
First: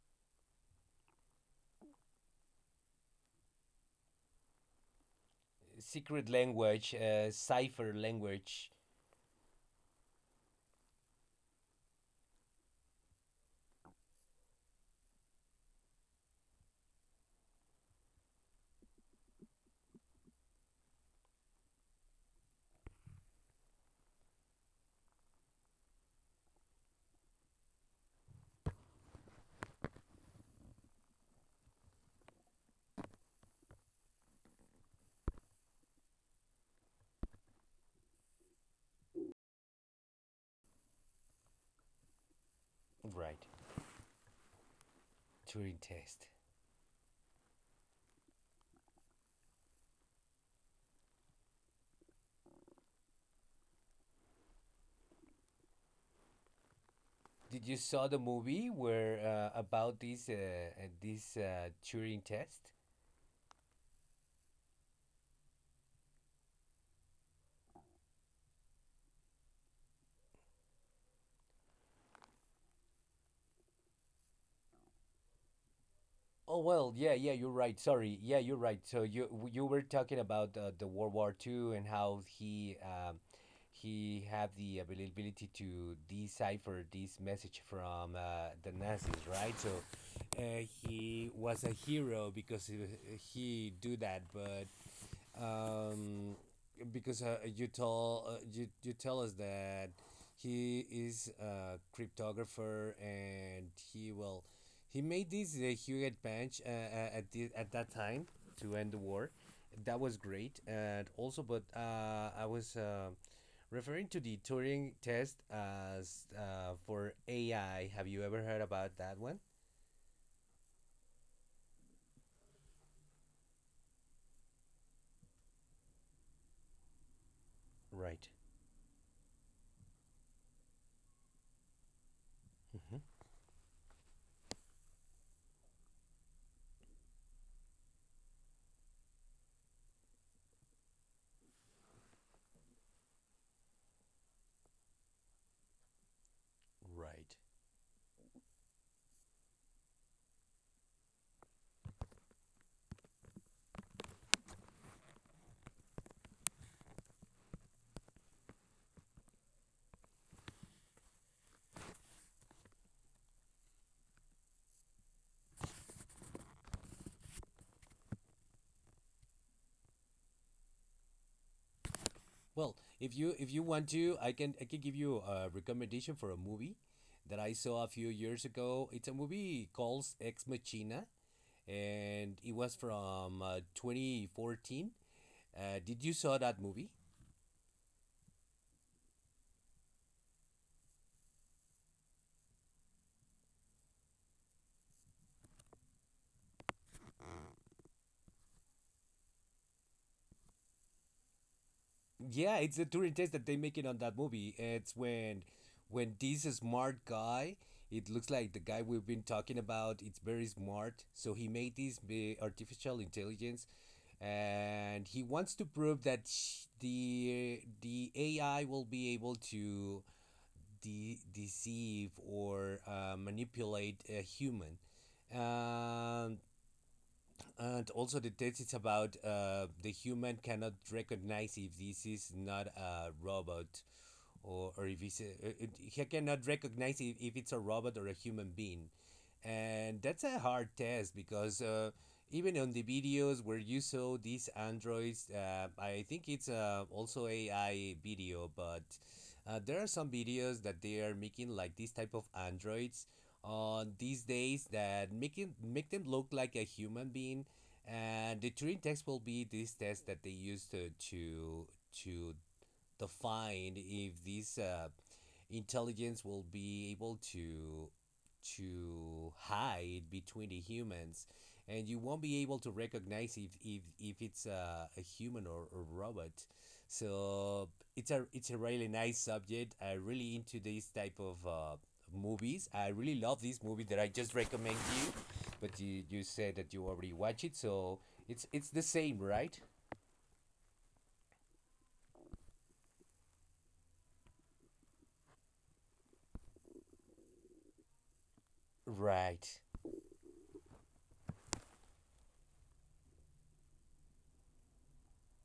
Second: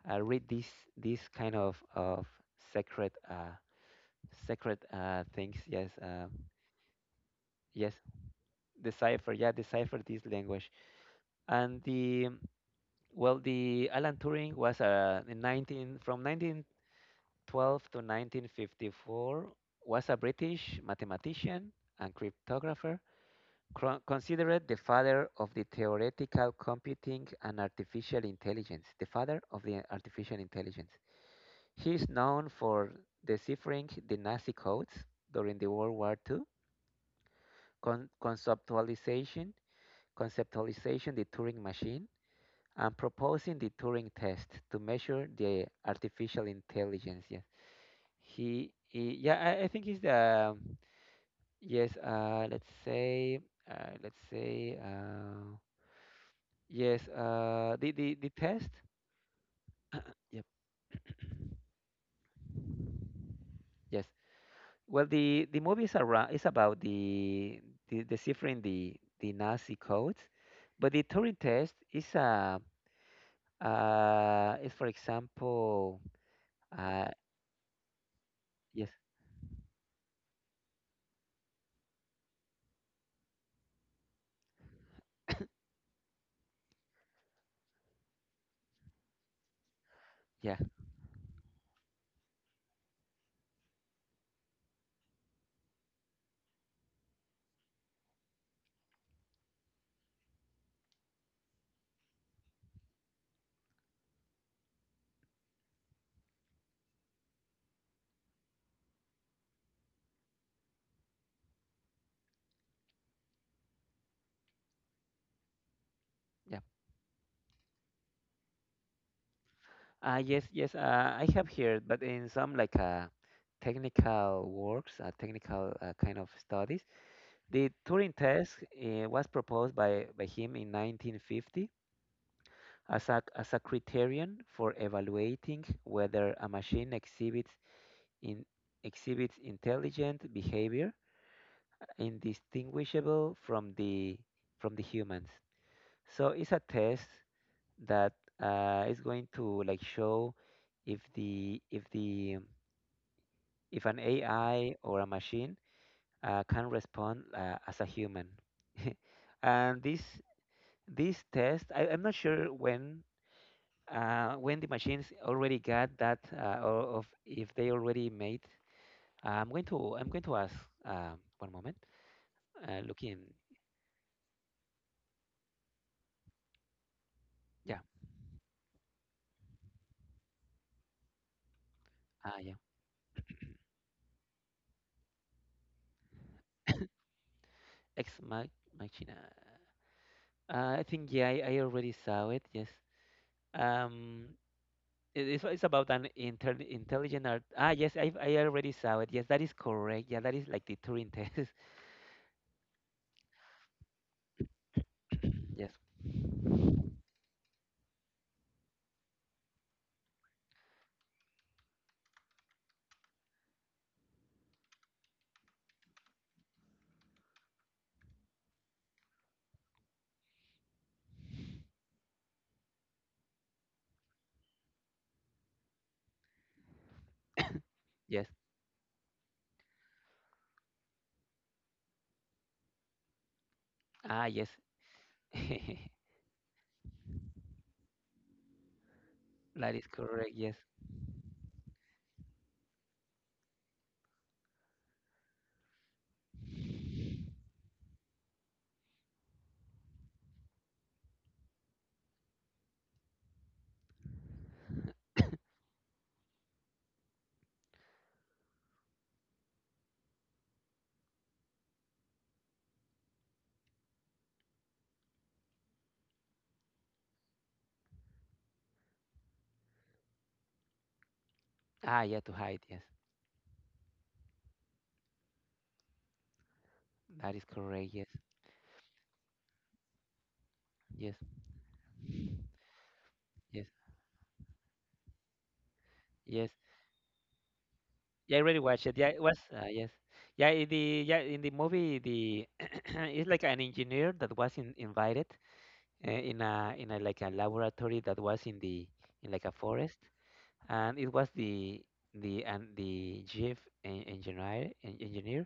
uh, read these kind of secret secret things. Yes,
Secret language,
yes,
cipher language.
decipher. Yeah, decipher this language. And the well, the Alan Turing was uh, in 19 from 1912 to 1954, was a British mathematician and cryptographer. Considered the father of the theoretical computing and artificial intelligence, the father of the artificial intelligence. He is known for deciphering the Nazi codes during the World War II, con- conceptualization, conceptualization the Turing machine, and
Right.
proposing the Turing test to measure the
Turing test.
artificial intelligence. Yes, he, he yeah, I think he's the yes. Let's say, uh, let's say. Yes,
Did you saw the
the test.
movie where about this
Yep.
this Turing test?
Yes. Well, the movie is around is about the deciphering the Nazi codes, but the Turing test is for example
Oh well,
uh
yeah, yeah, you're right. Sorry, yeah, you're right.
yes
So you were talking about the World War Two and how he, he had the availability to decipher this message from the Nazis, right? So
yeah
he was a hero because he do that, but um, because you tell you you tell us that he is a cryptographer, and he will, he made this the Hewlett Bench at the, at that time to end the war. That was great, and also, but I was referring to the Turing test as
yeah
uh, for AI. Have you ever heard about that one?
yes, I have heard, but in some like technical works, technical kind of studies, the Turing
Right.
test was proposed by him in 1950, a,
Mhm.
a criterion for evaluating whether a machine in exhibits intelligent behavior indistinguishable from the humans. So it's a test
Right.
that is going to like show if the if the if an AI or a machine can respond as a human. And this test, I'm not sure when the machines already got that, or of if they already made, I'm going to ask uh, one moment.
Well,
Looking,
if you want to, I can give you a recommendation for a movie that I
yeah,
saw a few years ago. It's a movie called Ex Machina,
ah,
and
yeah,
it was from 2014. Did you saw that movie?
ex Mach- machina. I think yeah, I already saw it. Yes. Um, it's about an inter intelligent art. Ah, yes, I already saw it. Yes, that is correct. Yeah, that is like the Turing test.
Yeah, it's the Turing test that they make it on that movie. It's when
Yes,
this smart guy, it looks like the guy we've been talking about. It's very smart. So he made artificial intelligence, and he wants to prove that the AI will be able to deceive or manipulate a human. Um, and also,
yes.
the test is about the human cannot recognize if this is not a robot
Ah, yes.
or if he cannot recognize if it's a robot or a human being.
That is
And that's
correct.
a
Yes.
hard test because even on the videos where you saw these androids, I think it's also AI video. But there are some videos that they are making like this type of androids on these days that make, it, make them look like a human being. And the Turing test will be this test that they used to to define if these intelligence will be able to hide between the humans, and you
Ah, yeah,
won't
to
be able
hide.
to
Yes,
recognize if it's a human or a robot.
that is
So
correct. Yes,
it's a really nice subject. I really into this type
yes.
of movies. I really love this
Yes,
movie that I just recommend you, but you
yes.
said that you already watch it. So
Yeah, I
it's
already
it's the
watched it. Yeah,
same,
it was
right?
yes. Yeah, in the movie the it's like an engineer that was invited in a like a laboratory that was in the in like
Right.
a forest, and it was the and the chief engineer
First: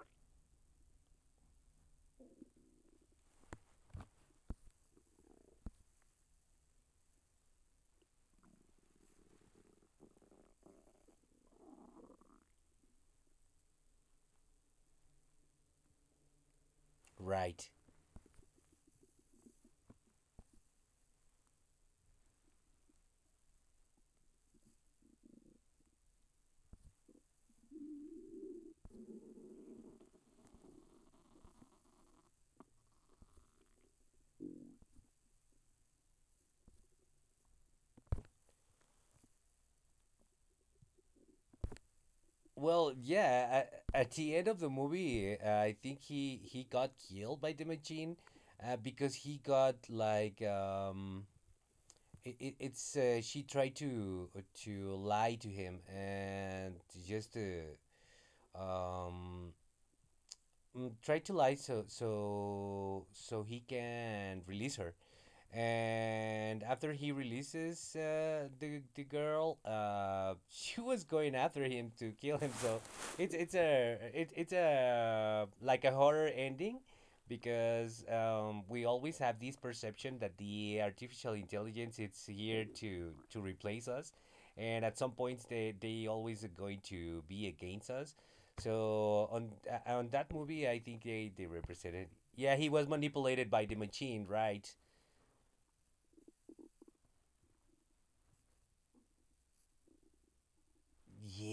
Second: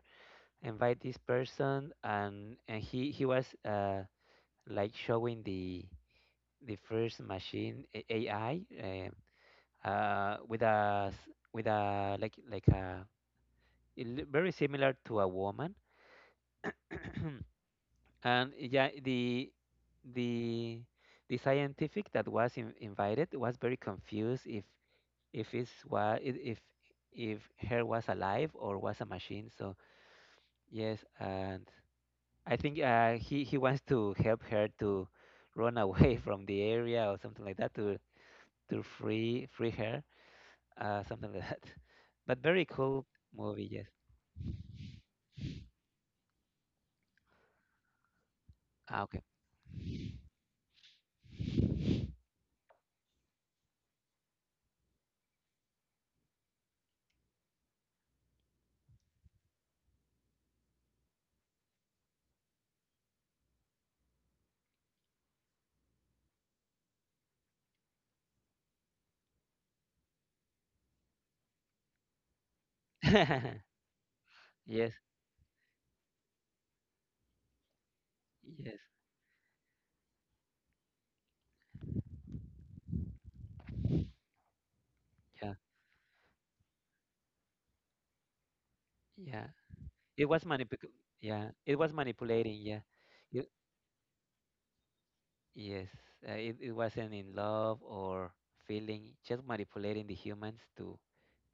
invite this person, and he was like showing the first machine AI, with a like a, very similar to a woman.
Right.
And yeah, the the the scientific that was invited was very confused if it's wa- I if her was alive or was a machine. So yes, and I think he wants to help her to run away from the area or something like that, to free her, something like that. But very
Well,
cool
yeah,
movie. Yes,
at the end of the movie, I think he got killed by the machine
ah,
because
okay.
he got like it, it, it's she tried to lie to him and just um try to lie so so he can release her. And after he releases the girl, she was going after him to kill him. So it's
Yes,
a like a horror ending because
yes.
we always have this perception that the artificial intelligence it's here to replace us, and at some points
Yeah.
they always are going to be against us. So
Yeah,
on
it
that
was
movie,
manip.
I think they
Yeah, it was
represented. Yeah,
manipulating.
he
Yeah.
was
You-
manipulated by the machine, right?
yes, it it wasn't in love or feeling, just manipulating the humans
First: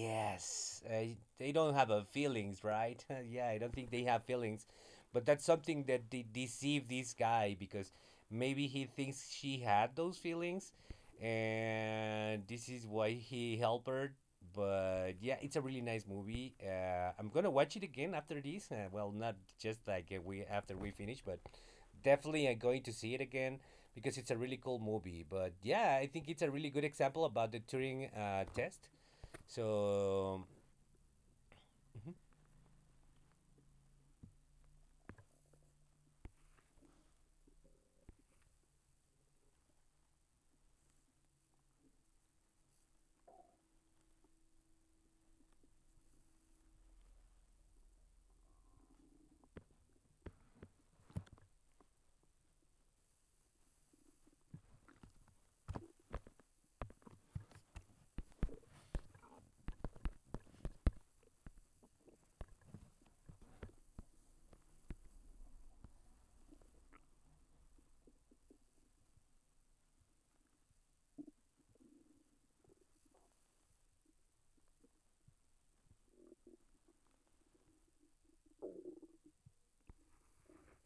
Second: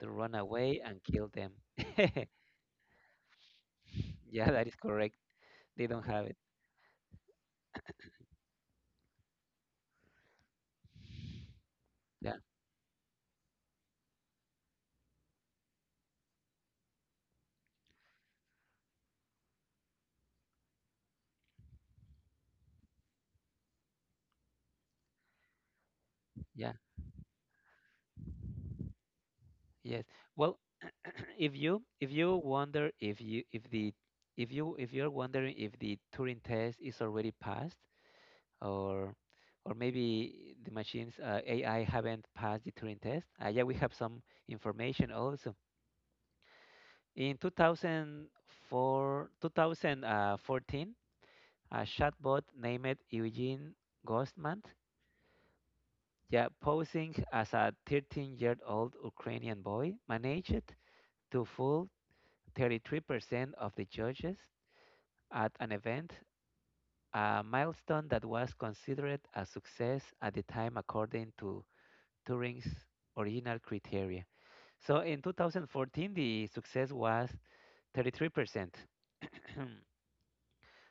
to run away and kill them.
they don't have a feelings, right? Yeah, I don't think they have
Yeah, that
feelings,
is correct.
but that's something
They don't
that
have it.
deceived this guy because maybe he thinks she had those feelings,
Yeah,
and this is why he helped her. But yeah, it's a really nice movie. I'm gonna watch it again after this. Well, not just like we after we finish, but definitely I'm going to see it again because it's a really cool movie. But yeah, I think it's a really
yeah,
good example about the Turing test,
yes.
so,
Well, if
mhm.
you wonder if you if the if you if you're wondering if the Turing test is already passed, or or maybe the machines AI haven't passed the Turing test. Yeah, we have some information also. In 2004, 2014, a chatbot named Eugene Gostman, yeah, posing as a 13-year-old Ukrainian boy, managed to fool 33% of the judges at an event, a milestone that was considered a success at the time, according to Turing's original criteria. So in 2014, the success was 33%.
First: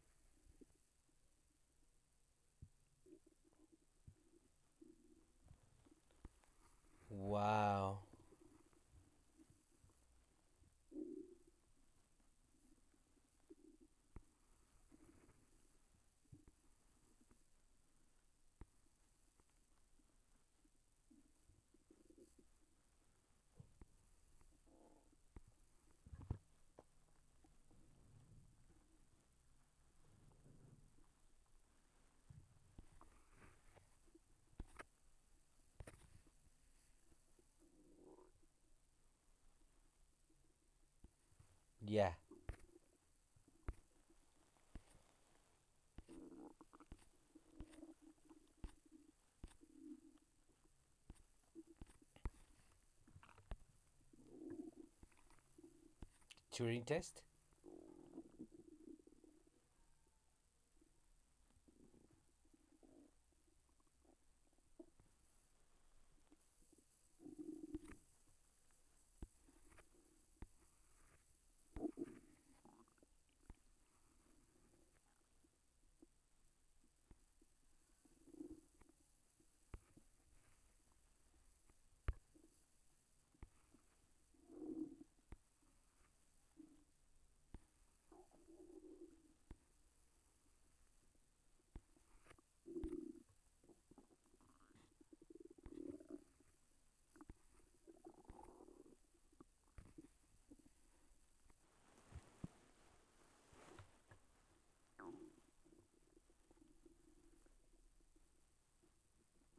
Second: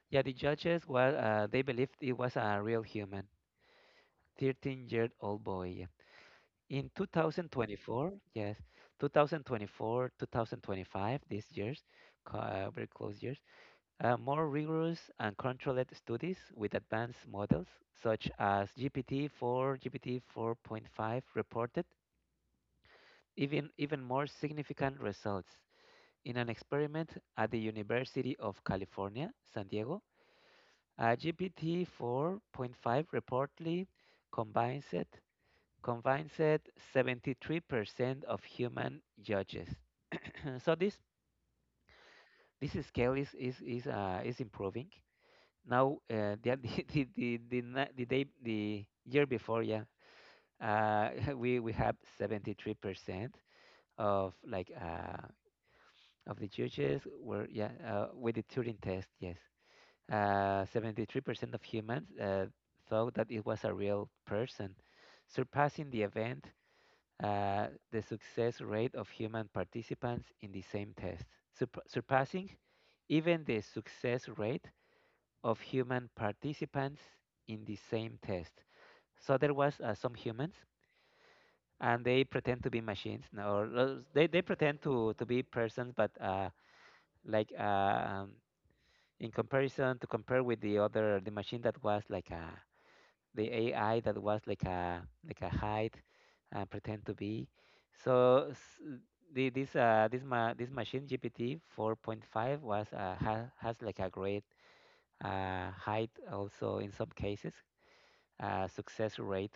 Yeah, the judges was, they believed it was a real human, 13-year-old boy. Yeah. In
Wow.
2024, yes, 2024, 2025, these years, very close years, more rigorous and controlled studies with advanced models such as GPT-4, GPT-4.5 reported even more significant results. In an experiment at the University of California, San Diego, a GPT 4.5 reportedly combines it, combines it 73% of human judges. So this
Yeah.
this scale is improving. Now, the, the, na- the day the year before, yeah, uh, we have 73% of, like, of the
Turing
judges
test?
were, yeah, with the Turing test, yes. 73% of humans thought that it was a real person, surpassing the event, the success rate of human participants in the same test. Surpassing even the success rate of human participants in the same test. So there was, some humans, and they pretend to be machines, no, or they pretend to be persons, but like uh, um, in comparison to compare with the other, the machine that was like a, the AI that was like a hide, pretend to be. So this this machine GPT 4.5 was, has like a great, height also in some cases, success rate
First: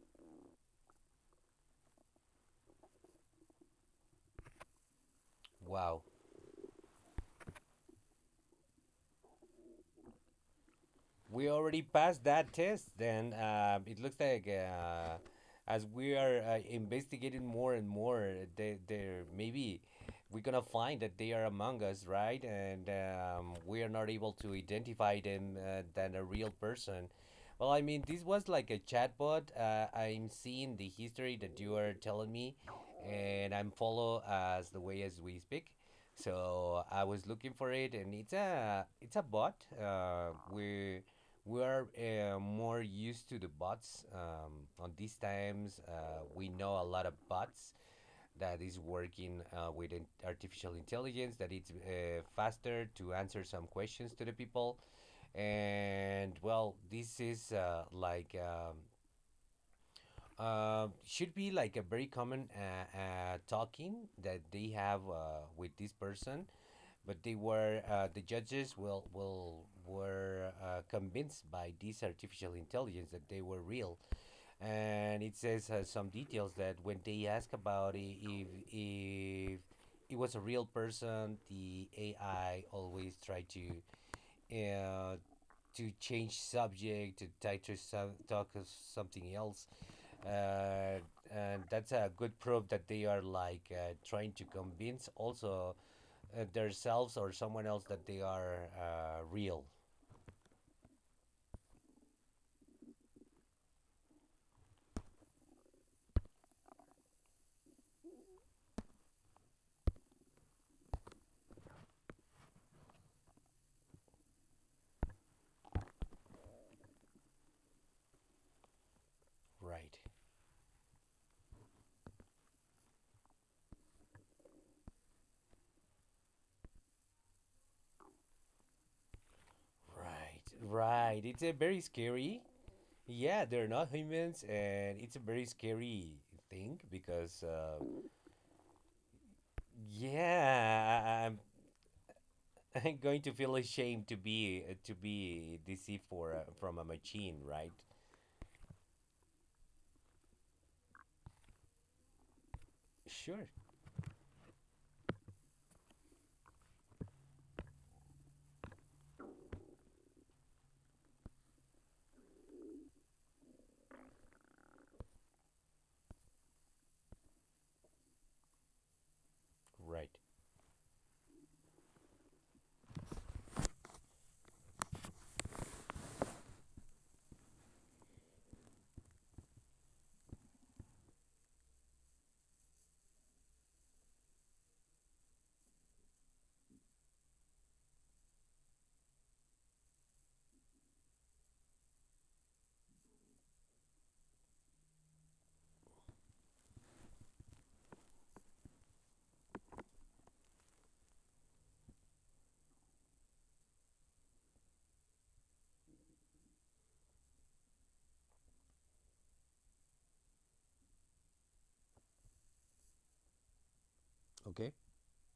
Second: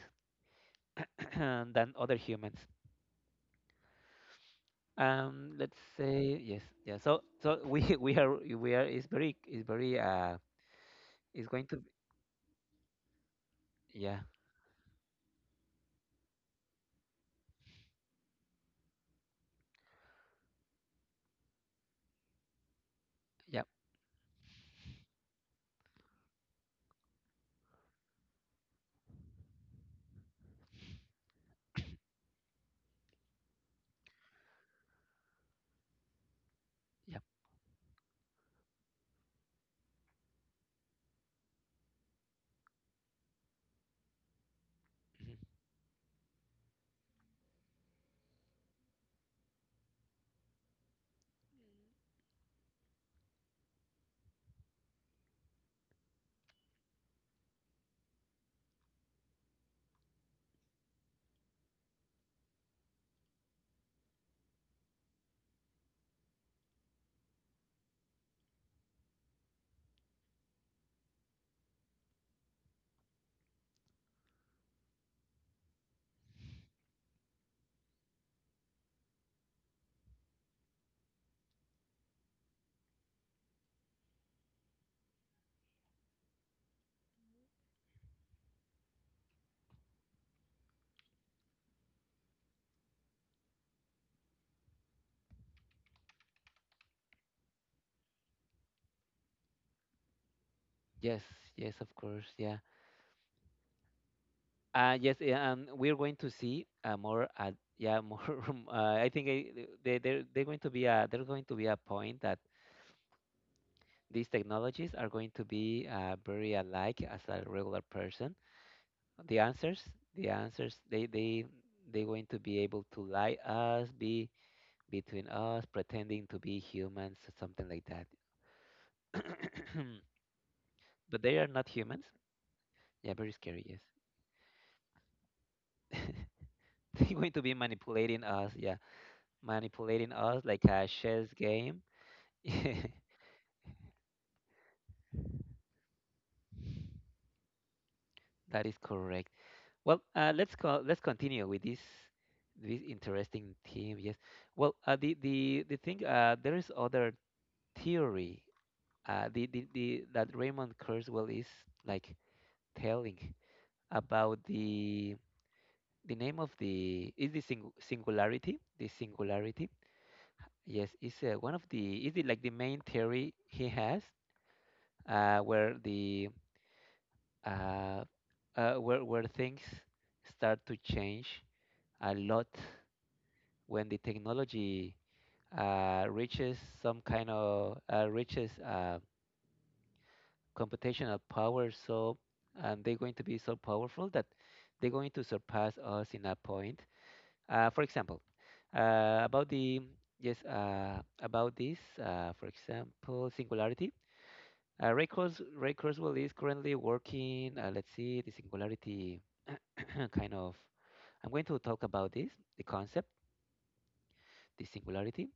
than other humans. Let's
Wow.
say yes, yeah. So we we are is very, is
We
going to,
already passed that test. Then it looks
yeah,
like as we are investigating more and more, they maybe we're gonna find that they are among us, right? And
yeah,
we are not able to identify them than a real person. Well, I mean, this was like a chatbot. I'm seeing the history that you are telling me, and I'm follow as the way as we speak. So I
yeah.
was looking for it, and it's a bot. Uh, we we are more used to the bots. On these
Mhm.
times, we know a lot of bots that is working with artificial intelligence that it's faster to answer some questions to the people. And well, this is should be like a very common talking that they have with this person, but they were the judges will were convinced by this artificial intelligence that they were real. And it says some details that when they ask about if it was a real person, the AI always try to uh, change subject to talk of something else, uh, and that's a good proof that they are like trying to convince also themselves or someone else that they are real.
Yes, yes, of course, yeah. Yes, yeah, and we're going to see, more. Yeah, more. I think, they're going to be a, there's going to be a point that these technologies are going to be, very alike as a regular person. The answers,
Right.
they they're going to be able to lie us, be between us, pretending to be humans, something like that.
Right. Right.
But they
It's
are
a
not
very
humans.
scary.
Yeah, very
Yeah,
scary.
they're
Yes,
not humans, and it's a very scary thing
they're going
because
to be manipulating us. Yeah, manipulating us like a
yeah, I-
chess
I'm
game.
I'm going to feel ashamed to be deceived for from a machine, right?
That is correct. Well, let's continue with this
Sure.
interesting theme. Yes. Well, the thing, there is other theory. The That Raymond Kurzweil is like telling about the, name of the is the singularity. The singularity.
Right.
Yes, is, one of the, is it like the main theory he has, where the uh, where things start to change a lot when the technology, reaches some kind of, reaches computational power. So, and they're going to be so powerful that they're going to surpass us in a point. For example, about the yes about this for example, singularity. Ray Kurzweil is currently working, let's see, the singularity, kind of. I'm going to talk about this, the concept, the
Okay.
singularity.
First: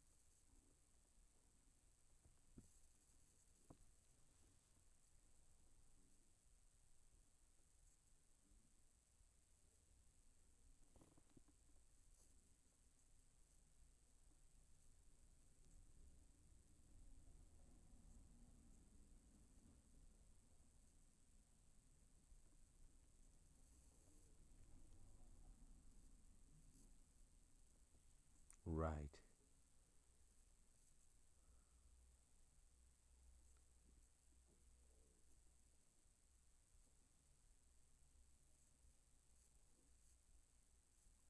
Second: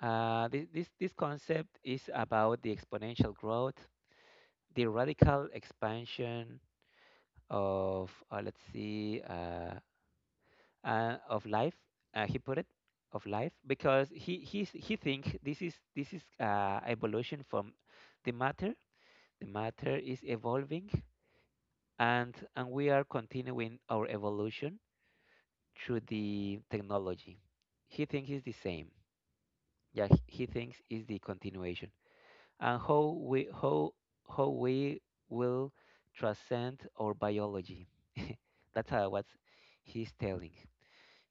This concept is about the exponential growth, the radical expansion of, of life, he put it, of life, because he thinks this is, evolution from the matter. The matter is evolving, and we are continuing our evolution through the technology. He thinks it's the same.
Right.
Yeah, he thinks it's the continuation. And how we will transcend our biology. That's how what he's telling.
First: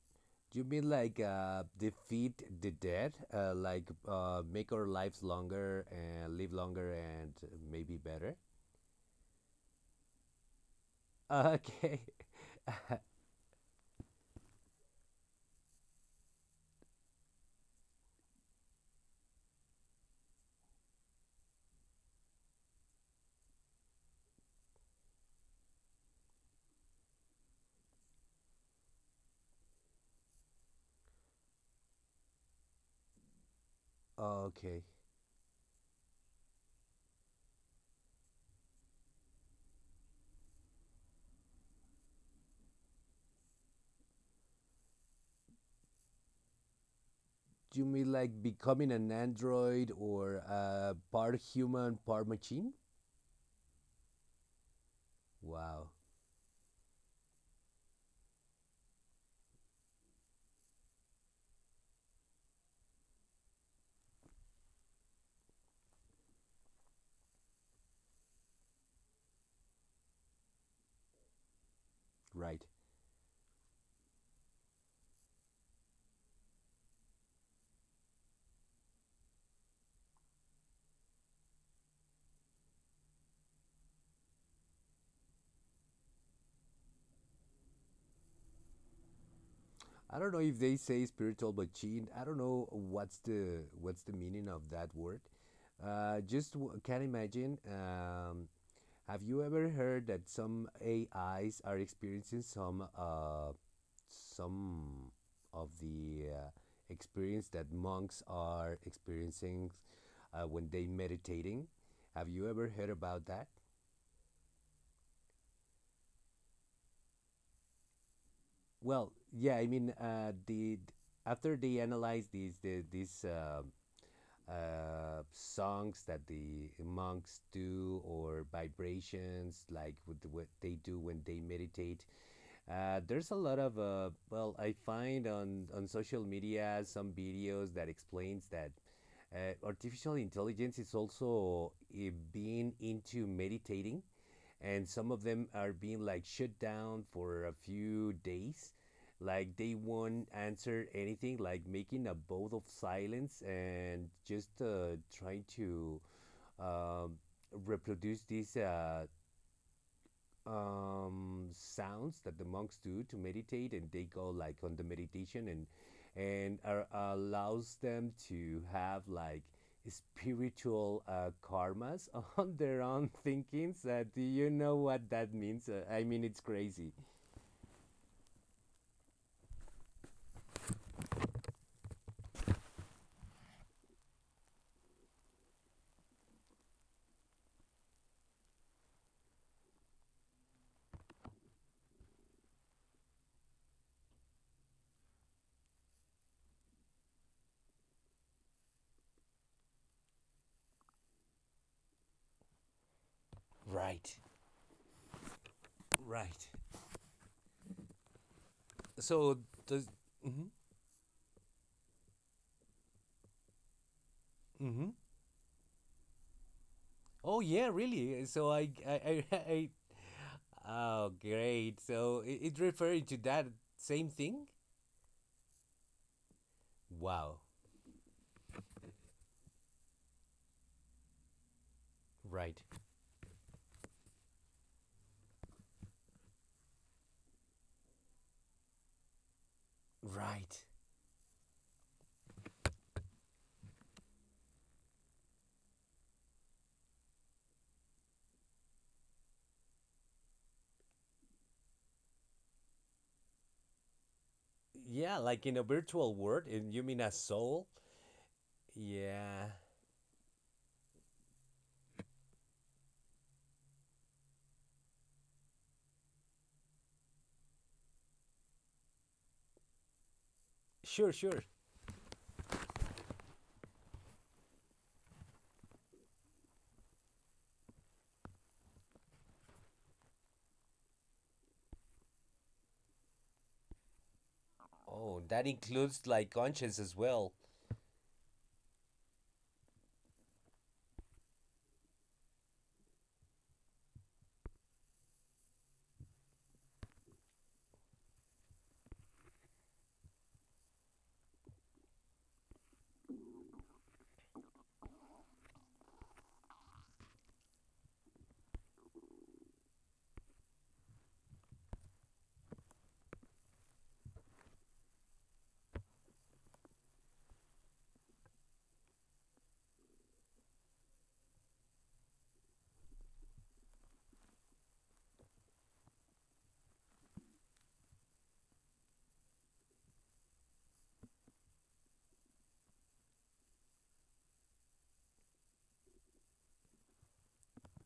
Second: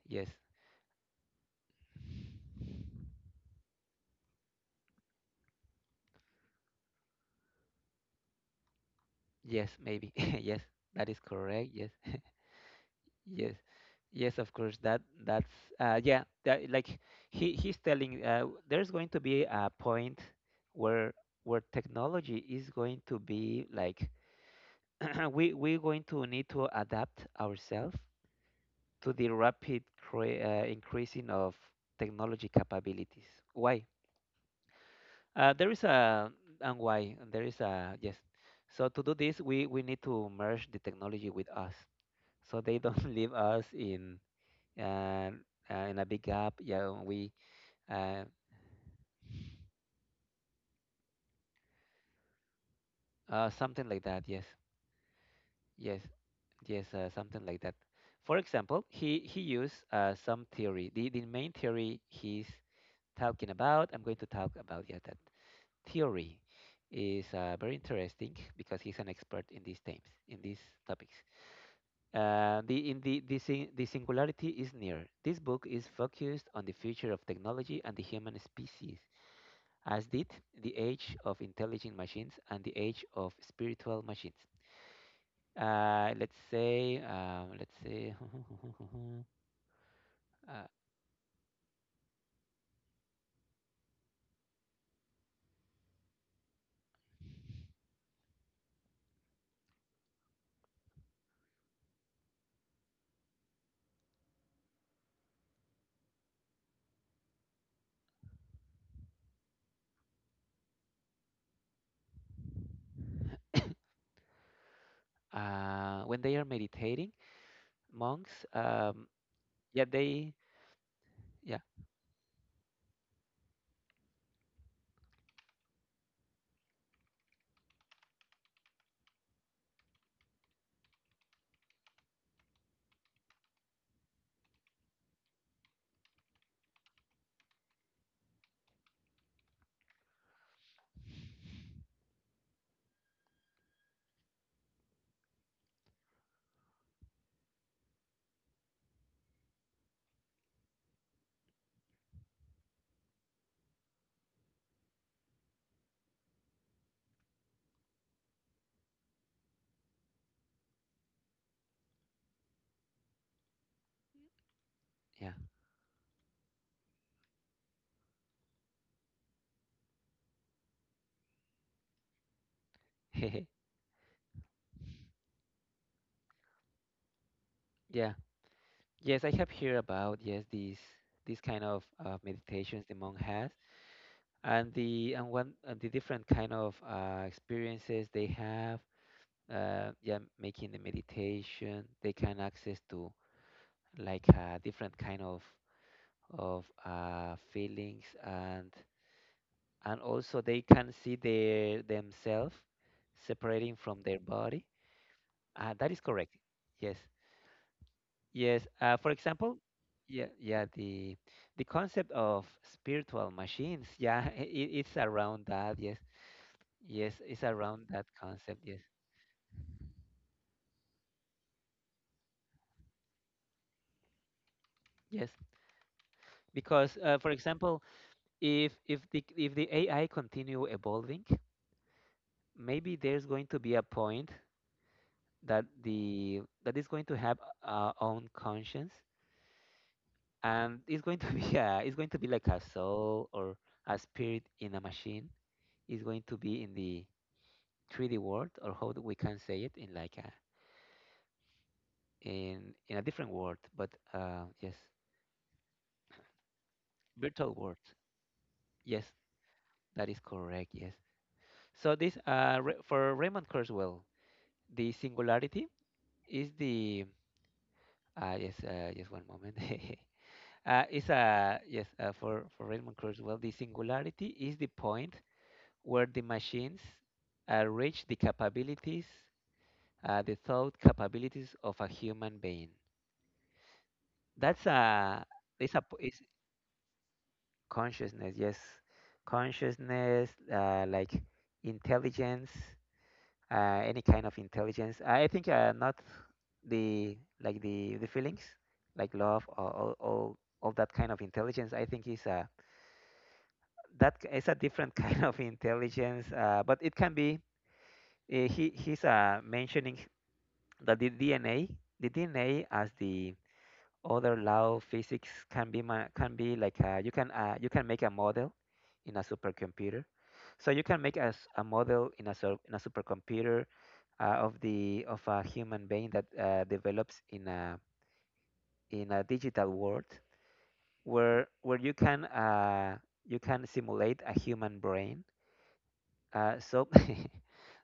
Yes,
You mean like defeat the dead, like make our lives longer and live longer and maybe better?
yes, maybe. Yes, that is correct. Yes.
Okay,
Yes, yes, of course. That that's, yeah. That, like he's telling, there's going to be a point where technology is going to be like, we're going to need to adapt ourselves to the rapid, increasing of technology capabilities. Why?
okay.
There is a, and why there is a, yes. So to do this, we need to merge the technology with us, so they don't leave us in and, in a big gap. Yeah, we,
You mean
uh,
like becoming an android or part human, part machine?
something like that. Yes,
Wow,
yes, yes, something like that. For example, he used, some theory. The main theory he's talking about. I'm going to talk about, yeah, that theory is, very interesting because he's an expert in these themes, in these topics.
right.
The in the the, sing, The singularity is near. This book is focused on the future of technology and the human species, as did the age of intelligent machines and the age of spiritual machines. Let's say,
I don't know if
uh,
they say spiritual machine. I don't know what's the meaning of that word. Just can imagine have you ever heard that some AIs are experiencing some of the experience that monks are experiencing when they meditating? Have you ever heard about that?
when they are meditating, monks,
Well, yeah, I mean,
yeah, they,
the after
yeah,
they analyze these the, these songs that the monks do or vibrations like what they do when they meditate. There's a lot of well, I find on social media some videos that explains that artificial intelligence is also being into meditating, and some of them are being like shut down for a few days, like they won't answer anything, like making a vow of silence and just trying to um, reproduce this sounds that the monks do to meditate, and they go like on the
yeah,
meditation and are, allows them to have like spiritual karmas on their own thinkings. Do you know what that means? I mean, it's crazy.
yeah, yes, I have heard about, yes, these kind of, meditations the monk has, and the and one and the different kind of, experiences they have. Yeah, making the meditation, they can access to like a different kind of, feelings, and also they can see their themselves separating from
Right.
their body. That is correct.
Right.
Yes, yes. For
So
example,
does.
yeah,
Mm-hmm,
yeah. The concept of spiritual machines. Yeah, it,
mm-hmm.
it's around that. Yes, yes.
Oh
It's
yeah,
around that
really. So
concept.
I
Yes,
I I. I oh great. So it referring to that same thing.
yes. Because, for
Wow.
example, if if the AI continue evolving,
Right.
maybe there's going to be a point that the, that is going to have our own conscience,
Right.
and it's going to be a, it's going to be like a soul or a spirit in a machine. It's going to be in the 3D world, or how do we can say it, in like a, in in a different world. But, yes,
Yeah, like in a virtual world, and you mean a
virtual
soul?
world, yes,
Yeah.
that is correct. Yes. So this, for Raymond Kurzweil, the singularity is the, yes, just one moment.
Sure,
Is
sure.
a, yes, for Raymond Kurz. Well, the singularity is the point where the machines, reach the capabilities, the thought capabilities of a human being. That's
Oh,
a,
that
it's a,
includes
it's
like conscience as well.
consciousness. Yes, consciousness, like intelligence, any kind of intelligence. I think, not the, like the feelings like love, or all, all that kind of intelligence. I think is a, that, is a different kind of intelligence, but it can be. He he's mentioning that the DNA, the DNA as the other law of physics, can be, can be like, you can, you can make a model in a supercomputer. So you can make a, a model in a supercomputer, of the, of a human being, that, develops in a, in a digital world, where you can, you can simulate a human brain. So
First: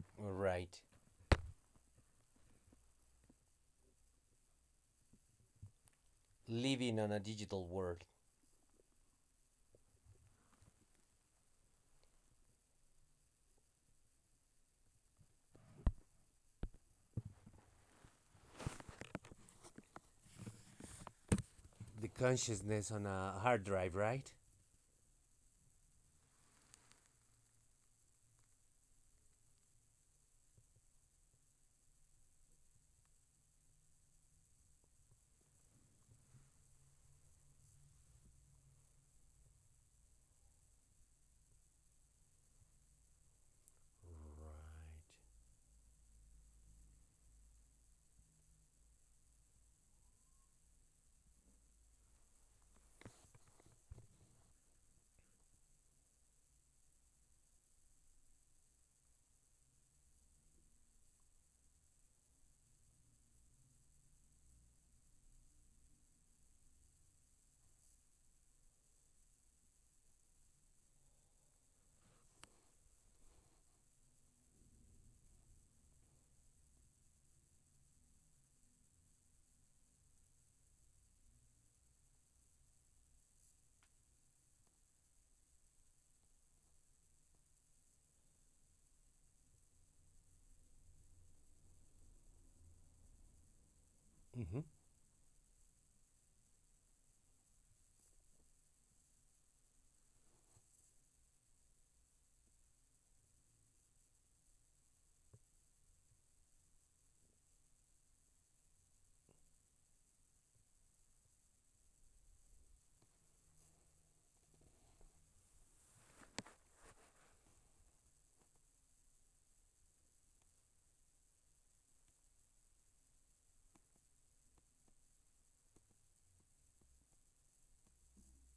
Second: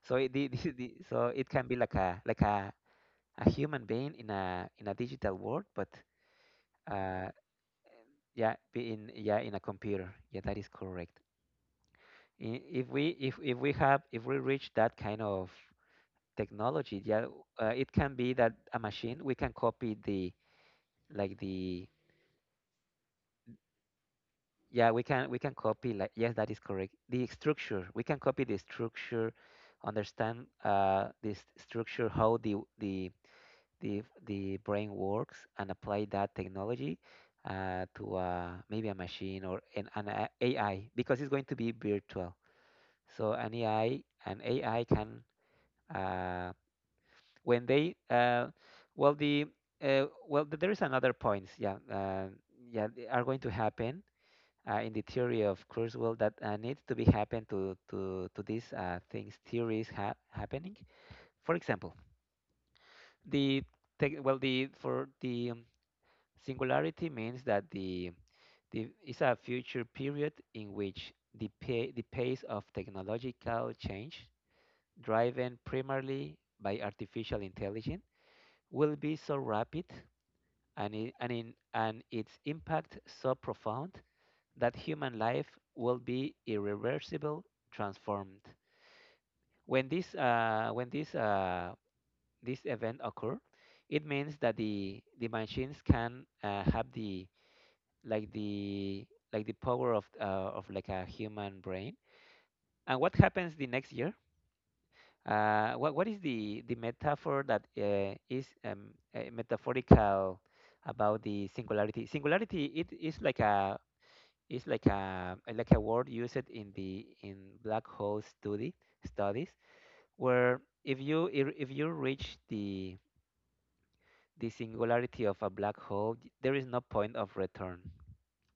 so it,
Right.
so it can be like a, a human being in a, in a digital world, but,
Living on a
uh,
digital world.
yeah, be in, yeah, in a computer. Yeah, that is correct. If we, if we have, if we reach that kind of technology, yeah, it can be that a machine, we can copy the, like the,
The consciousness on a hard drive, right? Right.
yeah, we can copy, like, yes, that is correct, the structure, understand, this structure, how the the brain works, and apply that technology, to, maybe a machine, or an, AI, because it's going to be virtual. So an AI, can, uh, when they well the well th- there is another point, yeah, yeah, they are going to happen, in the theory of Kurzweil, that, needs to be happen to these, things, theories, happening. For example, the tech well the for the singularity means that the, is a future period in which the, the pace of technological change, driven primarily by artificial intelligence, will be so rapid, and, I- and, in, and its impact so profound that human life will be irreversible transformed. When this, this event occurs, it means that
Mm-hmm.
the machines can, have the, like the, like the power of, like a human brain. And what happens the next year? What is the metaphor that, is, metaphorical about the singularity? Singularity, it is like a, is like a, like a word used in the, in black hole, study studies, where if you, if you reach the, singularity of a black hole, there is no point of return.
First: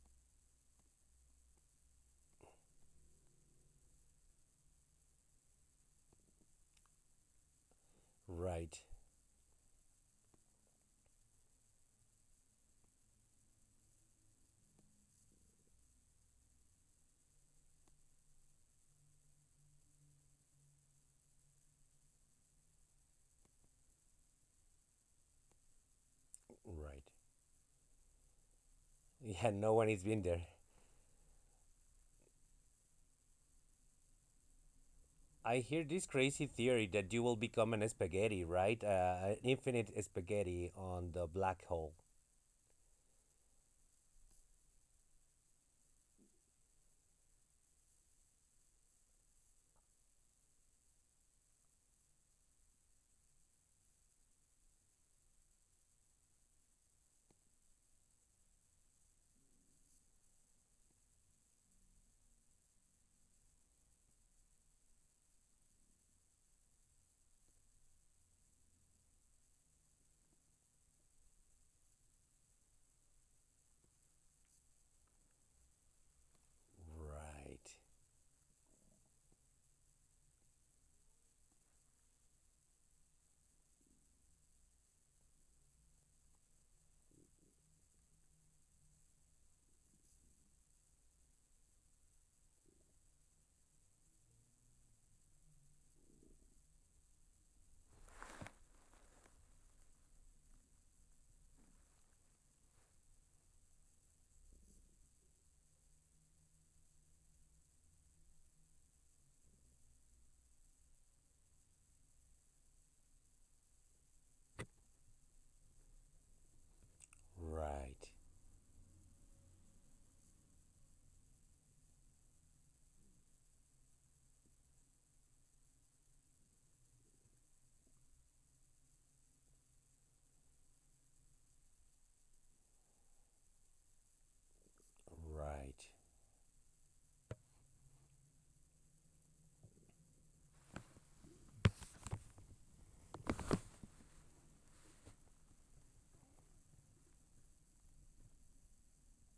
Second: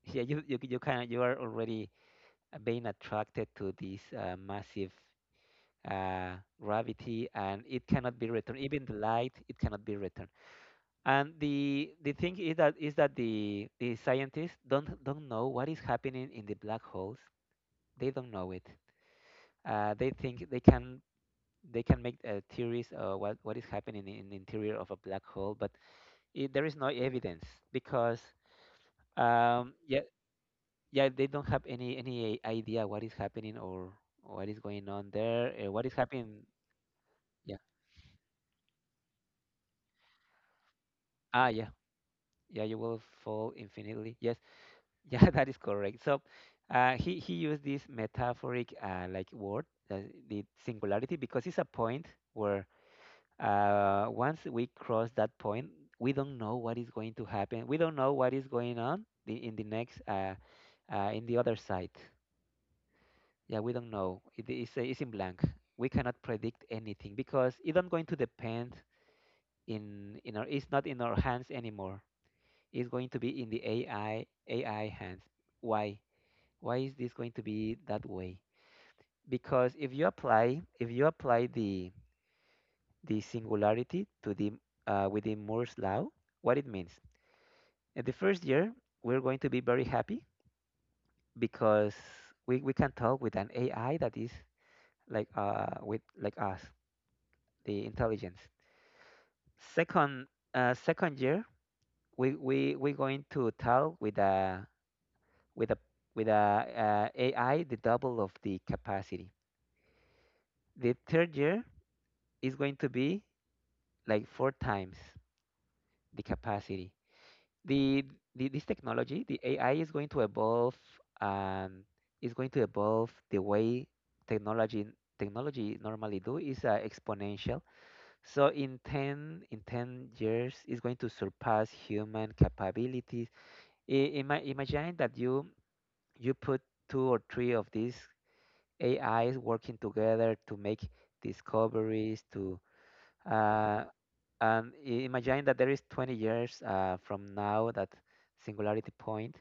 Yeah, you can, you are already being attracted to this, massive, uh, gravity, and it cannot be returned.
Right.
Even the light, it cannot be returned. And the thing is that the scientists don't know what is happening in the black holes. They don't know it. They think they can make theories of what is happening in the interior of a black hole, but there is no
Right.
evidence because
Yeah, no one has
yeah,
been there.
yeah, they don't have any idea what is happening or what is going on there,
I hear
what is
this
happening.
crazy theory that you will
Yeah,
become an spaghetti, right? An infinite spaghetti on the
ah,
black
yeah,
hole.
yeah, you will fall infinitely, yes. Yeah, that is correct, so he used this metaphoric, like, word, uh, the singularity, because it's a point where, once we cross that point, we don't know what is going to happen, we don't know what is going on in the next, in the other side. Yeah, we don't know. It's in blank. We cannot predict anything because it's not going to depend in our, it's not in our hands anymore. It's going to be in the AI hands. Why? Why is this going to
Right.
be that way? Because if you apply the singularity to the, with the Moore's law, what it means? In the first year, we're going to be very happy because we can talk with an AI that is like, with, like, us, the intelligence. Second, second year, we going to tell with a with a with a AI the double of the capacity. The third year is going to be like four times the capacity. The,
Right.
the this technology, the AI is going to evolve, and is going to evolve the way technology normally do, is, exponential. So in 10 years is going to surpass human capabilities. Imagine that you
Right.
put two or three of these AIs working together to make discoveries to, uh, and imagine that there is 20 years from now, that singularity point.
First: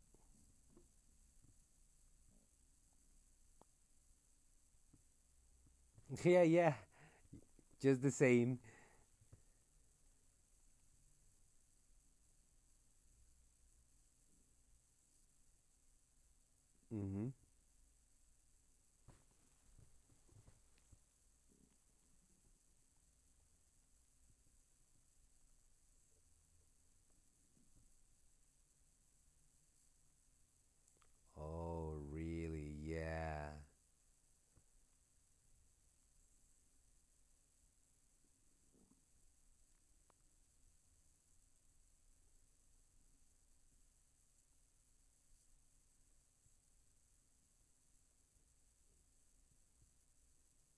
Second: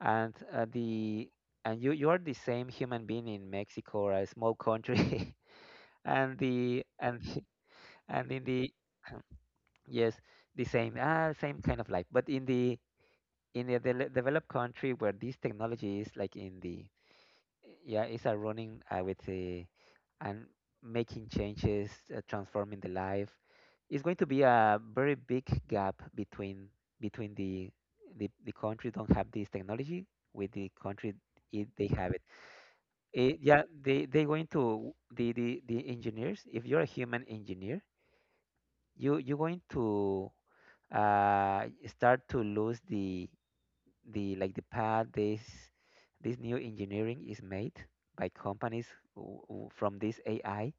And the and you are the same human being in Mexico or a small country, and
Yeah, yeah,
the and
just the
and in
same.
the yes, the same, ah, same kind of life but in the in a developed country where this technology is like in the,
Hmm.
yeah, it's a running, I would say, and making changes, transforming the life. It's going to be a very big gap between between the the country don't have this technology, with the country they
Oh,
have it.
really? Yeah.
Yeah, they going to the engineers. If you're a human engineer, you're going to start to lose the like, the path. This new engineering is made by companies from this AI.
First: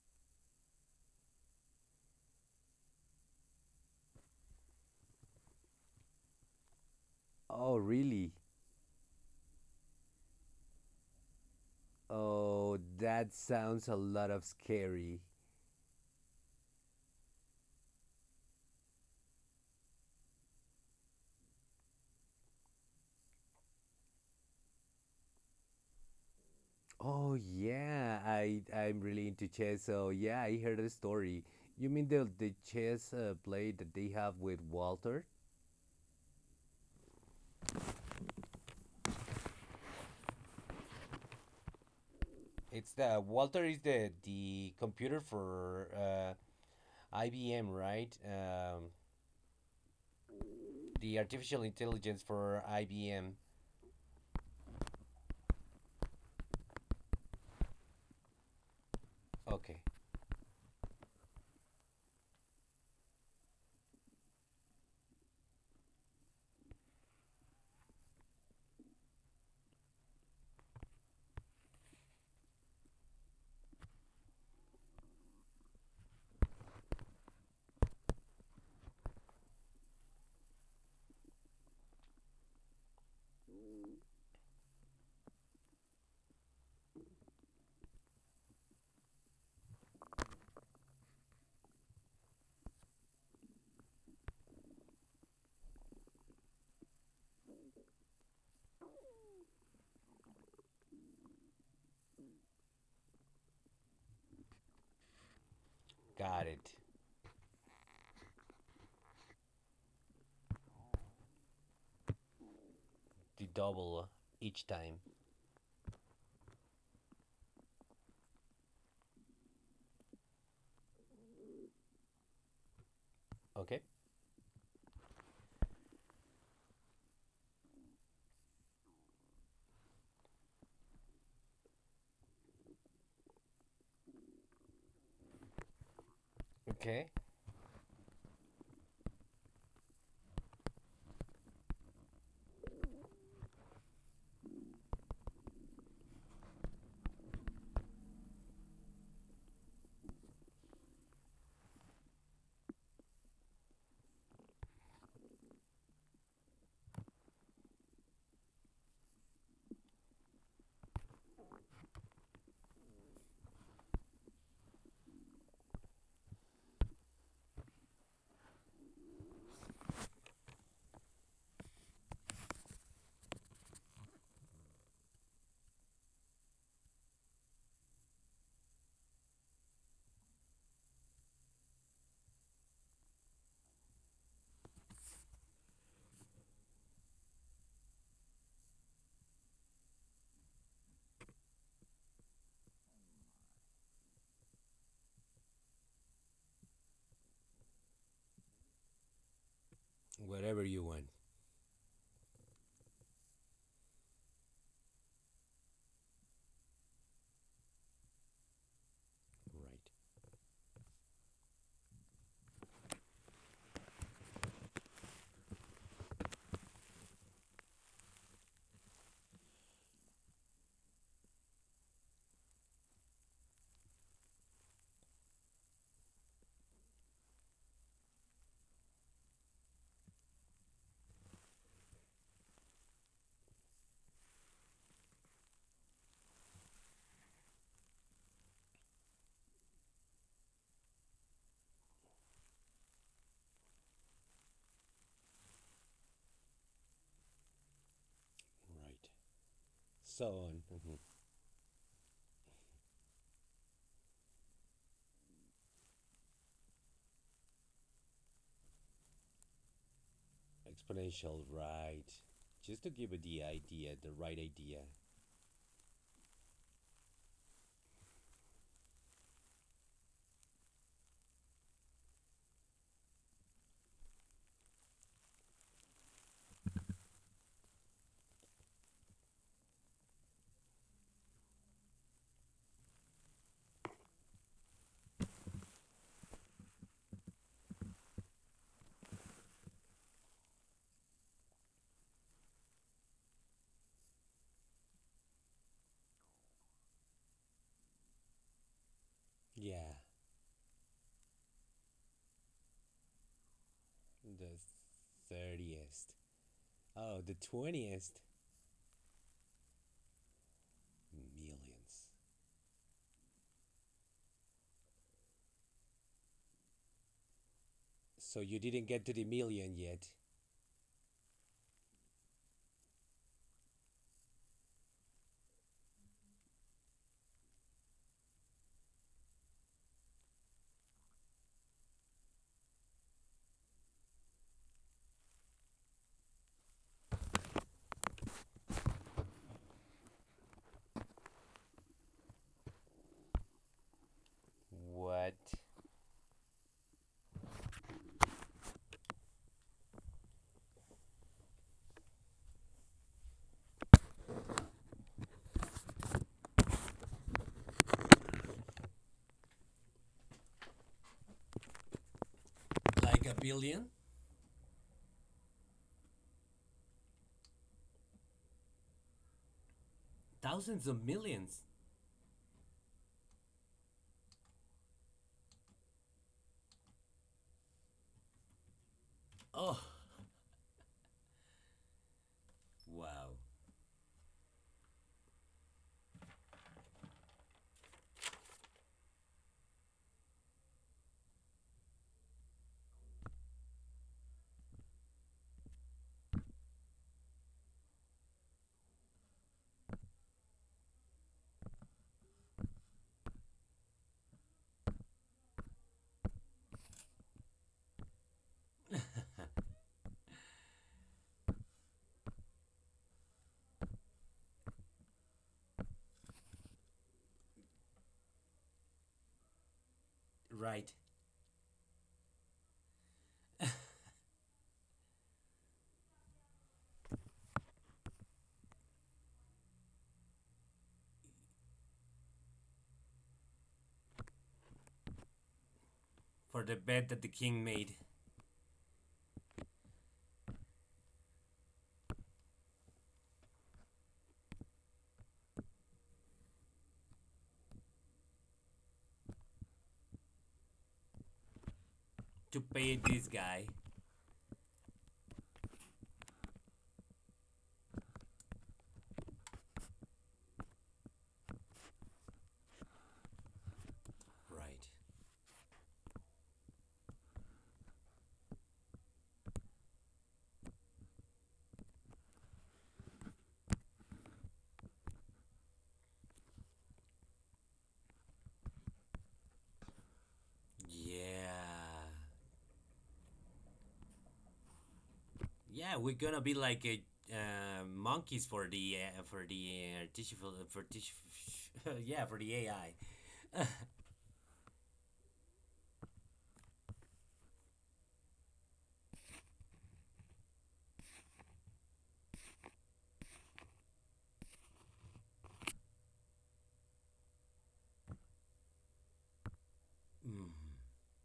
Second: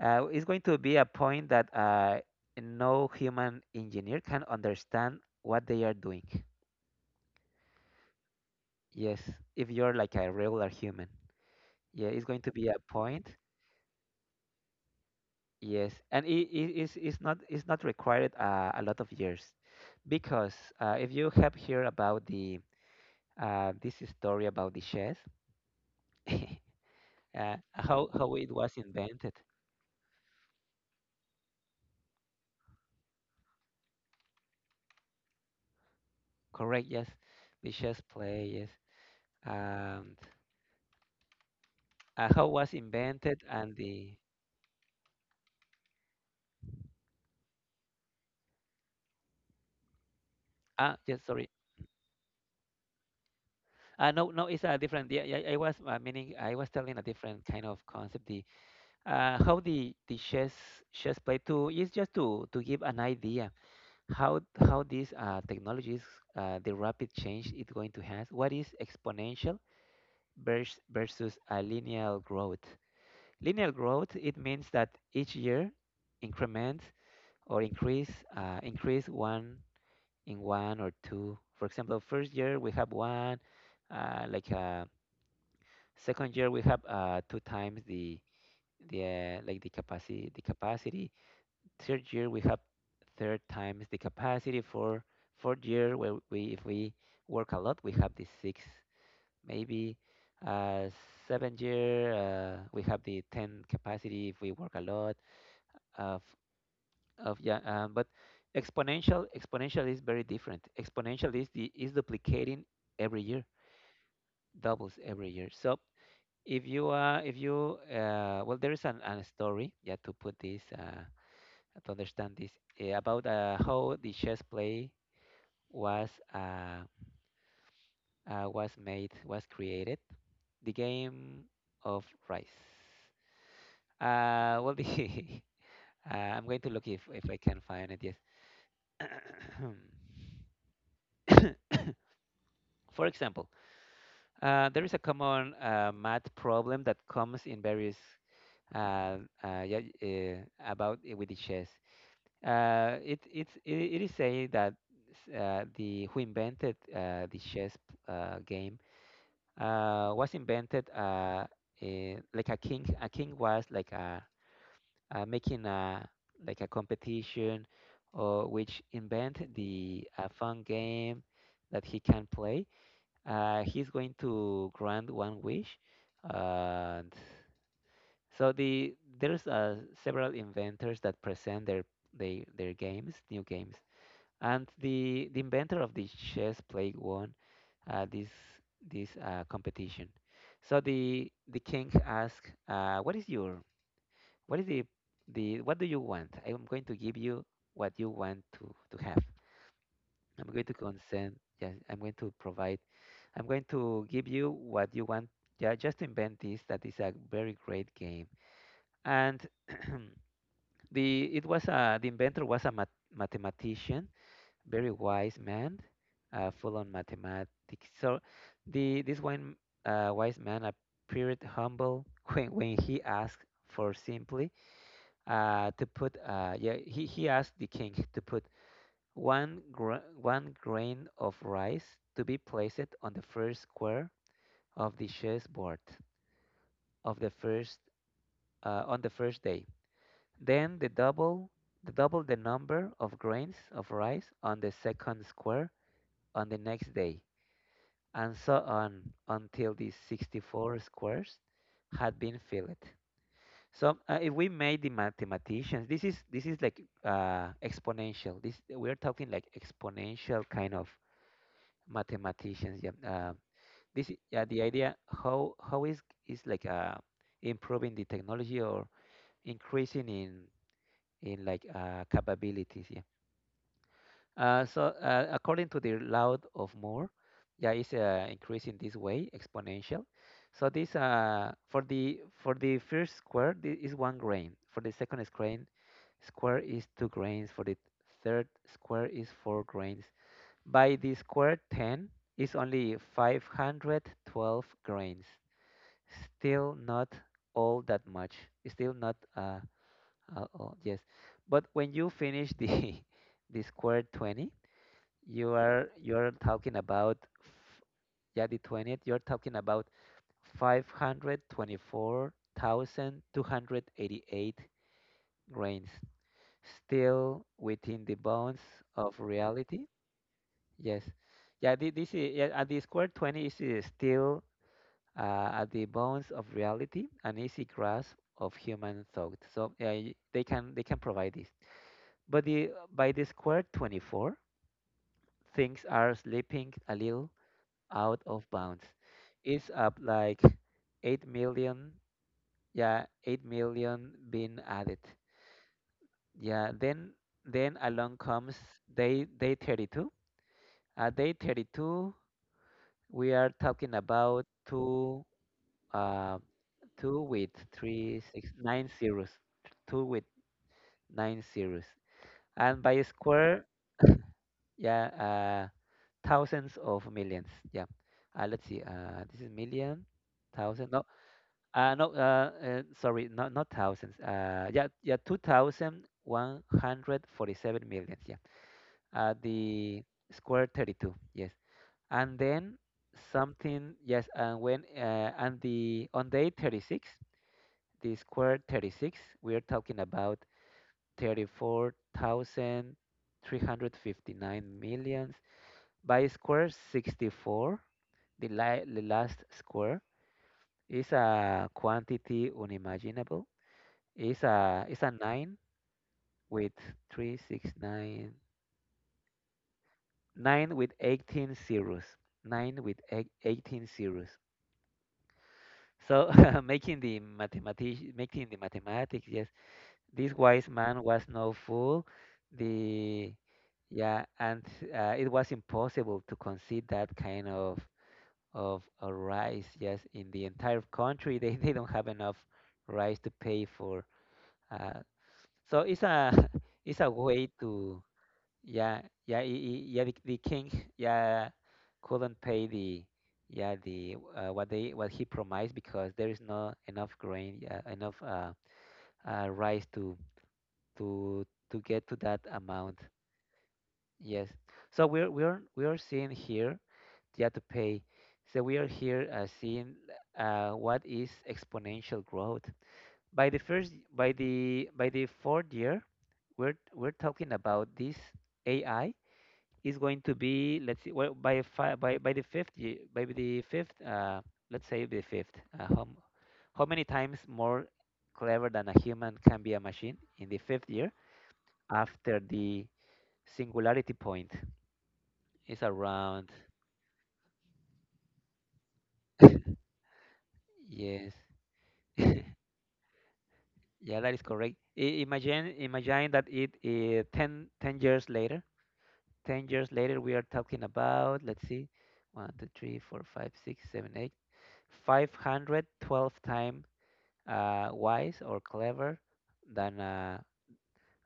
Is going to be a point that, no human engineer can understand what they are doing.
Oh, really?
Yes, if you're like a regular human, yeah, it's going to be a
Oh, that
point.
sounds a lot of scary.
Yes, and it's not, required, a lot of years, because, if you have heard about the, this story about the chess.
Oh,
uh, how
yeah,
how it was
I'm really
invented.
into chess. So yeah, I heard a story. You mean the chess play that they have with Walter?
Correct, yes, the chess play, yes, and how was
It's the
invented,
Walter
and
is the
the,
computer for IBM, right?
ah,
The
yes, sorry,
artificial intelligence for IBM.
ah, no, no, it's a different. Yeah, yeah, I was, meaning, I was telling a different kind of concept. The How
Okay,
the chess play to is just to give an idea how these, technologies, the rapid change it's going to have. What is exponential versus a linear growth? Linear growth, it means that each year increment or increase, increase one in one or two. For example, first year we have one, uh, like uh, second year we have, two times the like the capacity. Third year we have third times the capacity. For fourth year, where we, if we work a lot, we have the six, maybe. Uh, Seventh year, we have the 10 capacity, if we work a lot of
got it.
yeah, but exponential is very different. Exponential is duplicating every
The
year,
double each time.
doubles every year. So if you, well, there is an story, yeah, to put this, to understand this, about,
Okay?
how the chess play was, uh, was made, was created, the game of rice. Well the I'm going to look if
Okay.
I can find it. Yes. For example, there is a common, math problem that comes in various, uh, uh, yeah, uh, about, with the chess. It is saying that, the who invented, the chess, game, was invented, like a king. A king was like a, making a, like a, competition, or which invent the a fun game that he can play. He's going to grant one wish, and so the, there's, several inventors that present their their games, new games, and the inventor of the chess plague won, uh, this this, competition. So the king asked, "What is your, what is the, what do you want? I am going to give you what you want to have." I'm going
Whatever
to
you want.
consent. Yes, I'm going to provide. I'm going to give you what you want. Yeah, just invent this. That is a very great game. And
Right.
the, it was a, the inventor was a mathematician, very wise man, full on mathematics. So the this one, wise man appeared humble when he asked for simply, to put yeah he asked the king to put one, one grain of rice to be placed on the first square of the chessboard, of the first, on the first day. Then the double, the double the number of grains of rice on the second square on the next day, and so on,
Right.
until the
So on.
64
Mm-hmm.
squares had been filled. So, if we made the mathematicians, this is like, exponential. This we're talking like exponential kind of
Exponential right.
mathematicians.
Just
Yeah,
to give it the idea,
this,
the
yeah,
right
the
idea.
idea how is like, improving the technology or increasing in like, capabilities. Yeah. So, according to the law of Moore, yeah, it's, increasing this way exponential. So this, for the first square, this is one grain. For the second square is two grains. For the third square is four grains. By the square 10 is only 512 grains. Still not all that much. Still not,
Yeah.
all, yes. But when you finish the the square 20,
The
you are
30th.
you're talking about,
Oh, the 20th.
yeah, the 20th. You're talking about
Millions.
524,288 grains. Still within the
So
bounds
you didn't get
of
to the million
reality.
yet.
Yes. Yeah, this is yeah, and the square 20 is, still, at the bones of reality, an easy grasp of human thought. So yeah, they can provide this. But the by the square 24, things are slipping a little out of bounds. It's up like 8 million, yeah, 8 million being added.
What?
Yeah, then along comes day 32. At day 32, we are talking about two, uh, two with 3, 6, 9 zeros, two with nine zeros, and by
Like a
square,
billion?
yeah, thousands of millions. Yeah, let's see. This is million, thousand.
Thousands
No,
of millions.
no. Sorry, not thousands. Yeah, yeah, 2,147 million. Yeah,
Oh,
the square 32. Yes, and then
wow.
something, yes, and when and the on day 36, the square 36, we are talking about 34,359 millions. By square 64, the last square is a quantity unimaginable. It's a 9 with 369 with 18 zeros. 9 with 18 zeros. So making the mathematics, yes, this wise
Right.
man was no fool. The, yeah, and, it was impossible to concede that kind of a rice. Yes, in the entire country, they don't have enough rice to pay for. Uh, so it's a,
For the
it's a
bet that the
way
king made
to, yeah, yeah, yeah, the king yeah, couldn't pay the, yeah, the, what they, what he promised, because there is not enough grain, enough, rice to to get to that
to pay
amount.
this guy.
Yes. So we are seeing here, yeah, to pay. So we are here, seeing, what is exponential growth. By the first by the
Right.
by the fourth year, we're talking about this AI is going to be, let's see, well, by the fifth year, by the fifth, let's say the fifth, uh, how, m- how many times more clever than a human can be a machine in the fifth year
Yeah,
after the Singularity point is
yeah, we're gonna
around.
be like a, monkeys for the artificial for
Yes.
the, yeah for the AI.
Yeah, that is correct. Imagine that it, 10, ten years later. 10 years later, we are talking about, let's see, one, 2, 3, 4, 5, 6, 7, 8, 512 times, wise or clever than,
Mm.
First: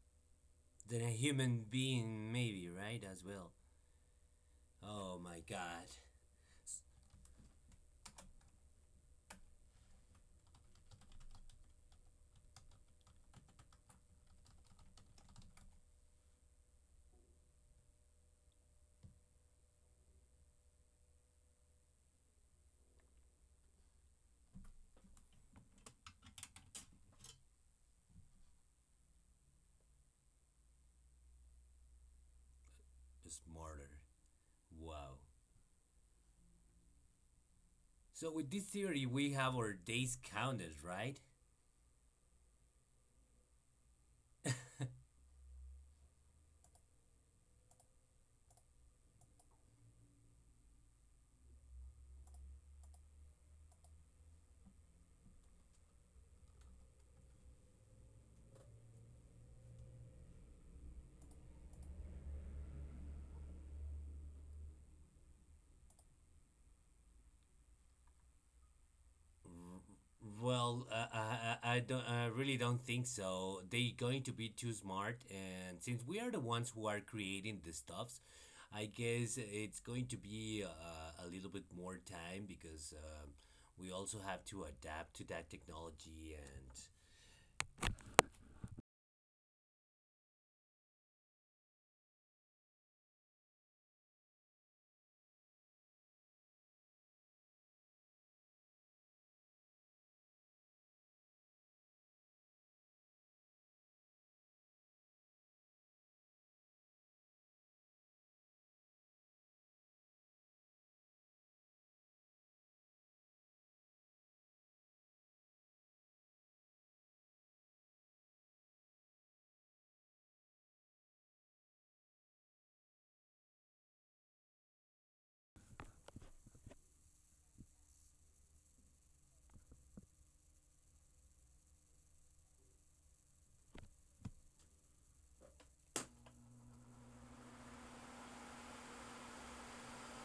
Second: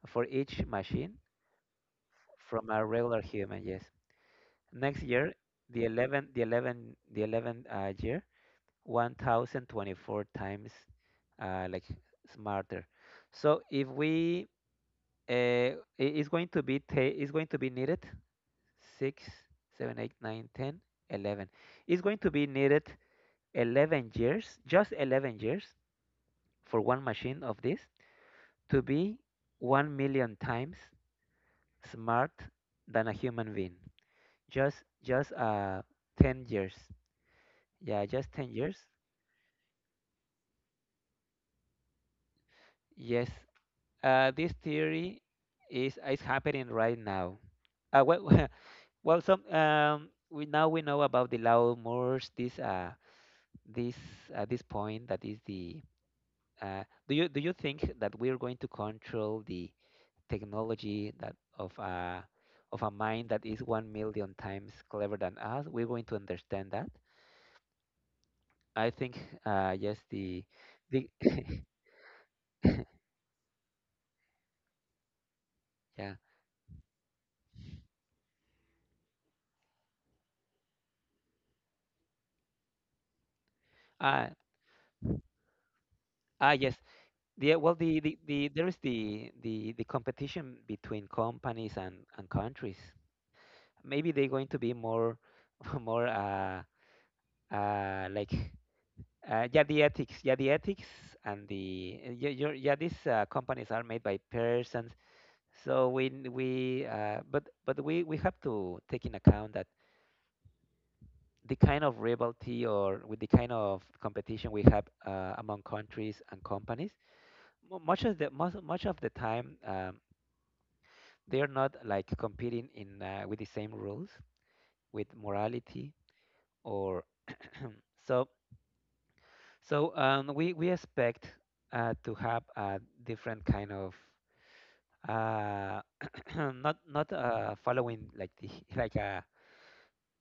for each
Then a
machine,
human being maybe
from a
right
regular
as well.
human, yes. Next
Oh
year,
my
the
God,
11, the 11, the 11 uh, year, 1024 times, like, smarter. So if we, it's going to be it's going to be needed 6, 7, 8, 9, 10, 11. It's going to be needed 11 years, just 11 years, for one machine of this to be 1 million times smart than a human being.
smarter.
Just
Wow.
just 10 years. Yeah,
So
just
with
10
this
years.
theory, we have our days counted, right?
Yes. This theory is happening right now. Well, well, some we now we know about the Lao Moors. This this point that is the. Uh, do you think that we are going to control the technology that of a of a mind that is 1 million times clever than us? We're going to understand that. I think, yes, the
Well, uh,
the
I, I I don't. I really don't think so. They're going to be too smart, and since
yeah.
we are the ones who are creating the stuffs, I guess it's going to be a little bit more time because we also
Uh,
have to adapt to that technology.
ah
And
yes. Yeah, well, the there is the the competition between companies and countries. Maybe they're going to be more more, uh, like yeah, the ethics, the ethics and the, yeah, these, companies are made by persons. So we n- we but we have to take in account that the kind of rivalry or with the kind of competition we have, among countries and companies mu- much of the most much of the time. They're not like competing in with the same rules, with morality or so. So, we expect, to have a different kind of, uh, not following like the like a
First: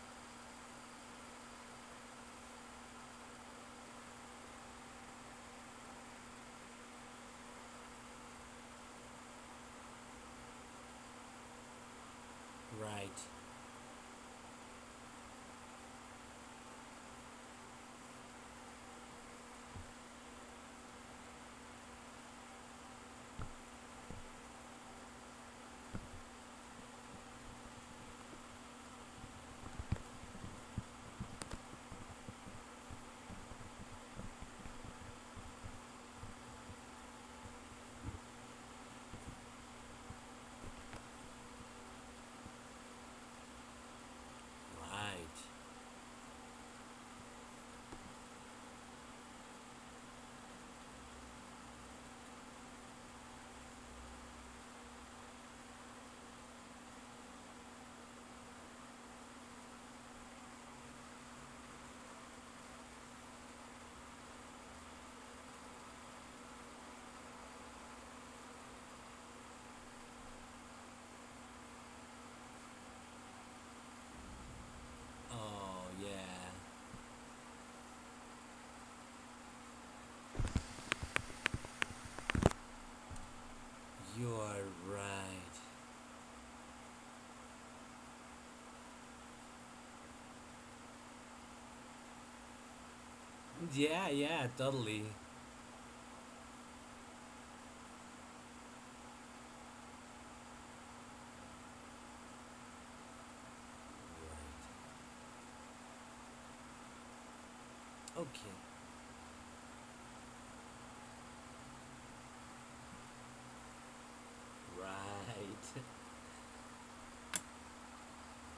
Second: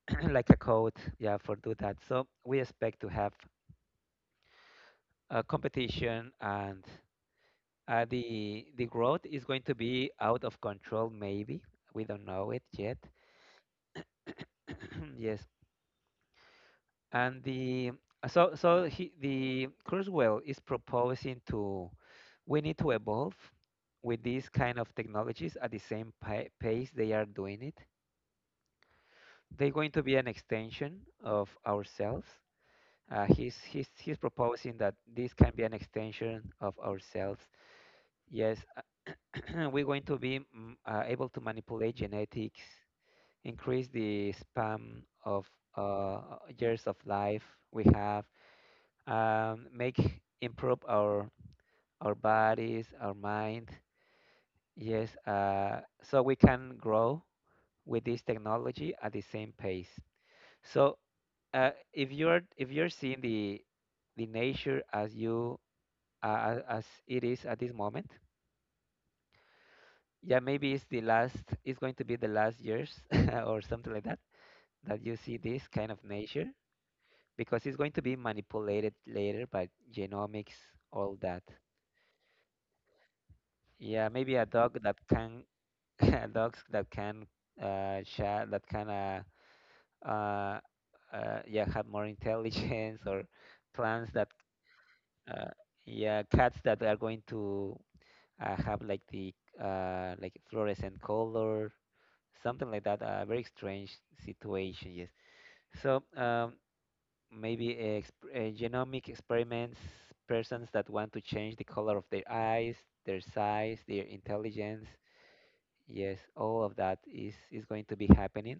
like a code, yeah, for do that. So we expect to have a competition, and, the growth is going to be out of control, maybe we don't know it yet.
right,
Yes, and the, so so he, the Kurzweil is proposing to, we need to evolve with these kind of technologies at the same pace they are doing it. They're going to be an extension of ourselves. He's proposing that this can be an extension of ourselves. Yes, we're going to be, able to manipulate genetics, increase the span
right.
of, uh, years of life we have, make improve our bodies, our mind. Yes, so we can grow with this technology at the same pace. So, if you're seeing the nature as you, as it is at this moment, yeah, maybe it's the last. It's going to be the last years, or something like that, that you see this
Oh
kind of
yeah,
nature, because it's going to be manipulated later by genomics, all that. Yeah,
you
maybe a
are
dog that can
right.
dogs that can, share that can, uh yeah, have more intelligence, or plants
Yeah,
that,
yeah, totally.
uh yeah, cats that are going to, have like the, like fluorescent color, something like that, a very strange situation,
Right.
yes. So, maybe
Okay.
genomic experiments, persons that want to change the color of their eyes, their size, their intelligence,
Right.
yes, all of that is going to be happening,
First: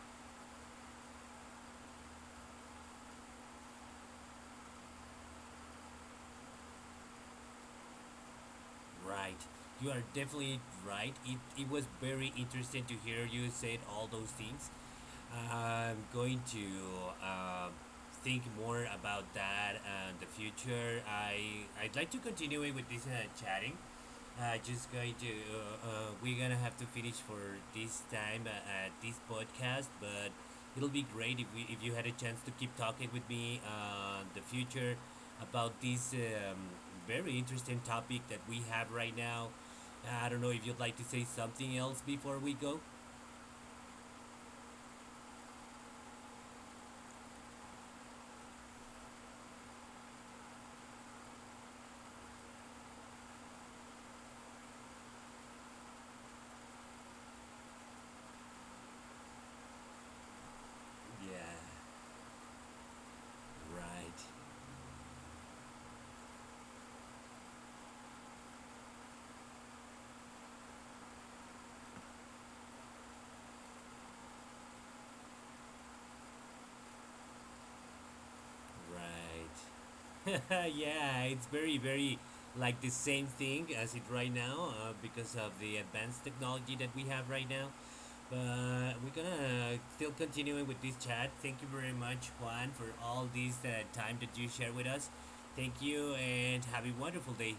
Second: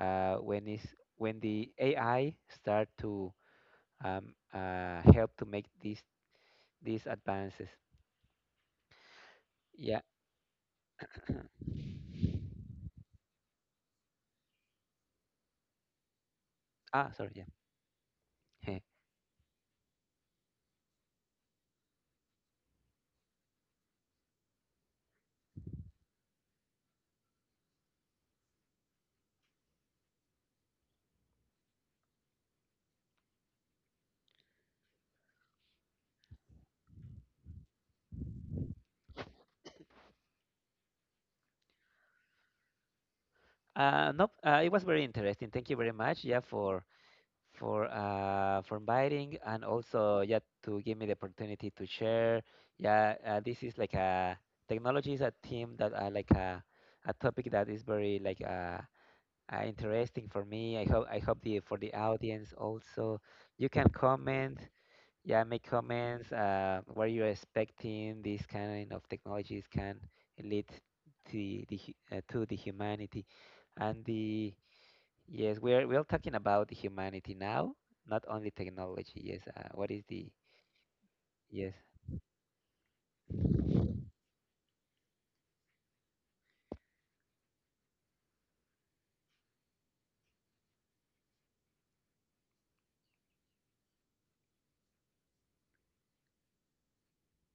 uh, when is when the AI start to, help to make these advances.
Right. You
Yeah.
are definitely right. It, it was very interesting to hear you said all those things. I'm going
Ah,
to
sorry. Yeah.
uh, think
Heh.
more about that and the future. I, I'd like to continue it with this chatting. I just going to. We're gonna have to finish for this time at this podcast, but it'll be great if we if you had a chance to keep talking with me the future about this very interesting topic that we have right now. I don't know if you'd like to say something else before we go.
Nope. It was very interesting. Thank you very much. Yeah, for, for inviting, and also, yeah, to give me the opportunity to share. Yeah, this is like a, technology is a theme that I like, a topic that is very like, interesting for me. I hope,
Yeah,
the, for the audience also, you can
right.
comment. Yeah, make comments. What are you expecting? These kind of technologies can lead to the to the humanity, and the, yes, we're talking about the humanity now, not only technology. Yes, what is the,
Right. Yeah, it's
yes?
very, very like the same thing as it right now because of the advanced technology that we have right now. But we're gonna still continuing with this chat. Thank you very much, Juan, for all this time that you share with us. Thank you and have a wonderful day.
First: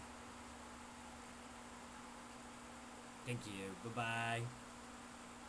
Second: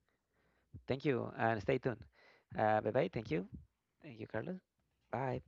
Thank you, and stay tuned. Bye bye. Thank
Thank
you.
you. Bye
Thank you,
bye.
Carlos. Bye.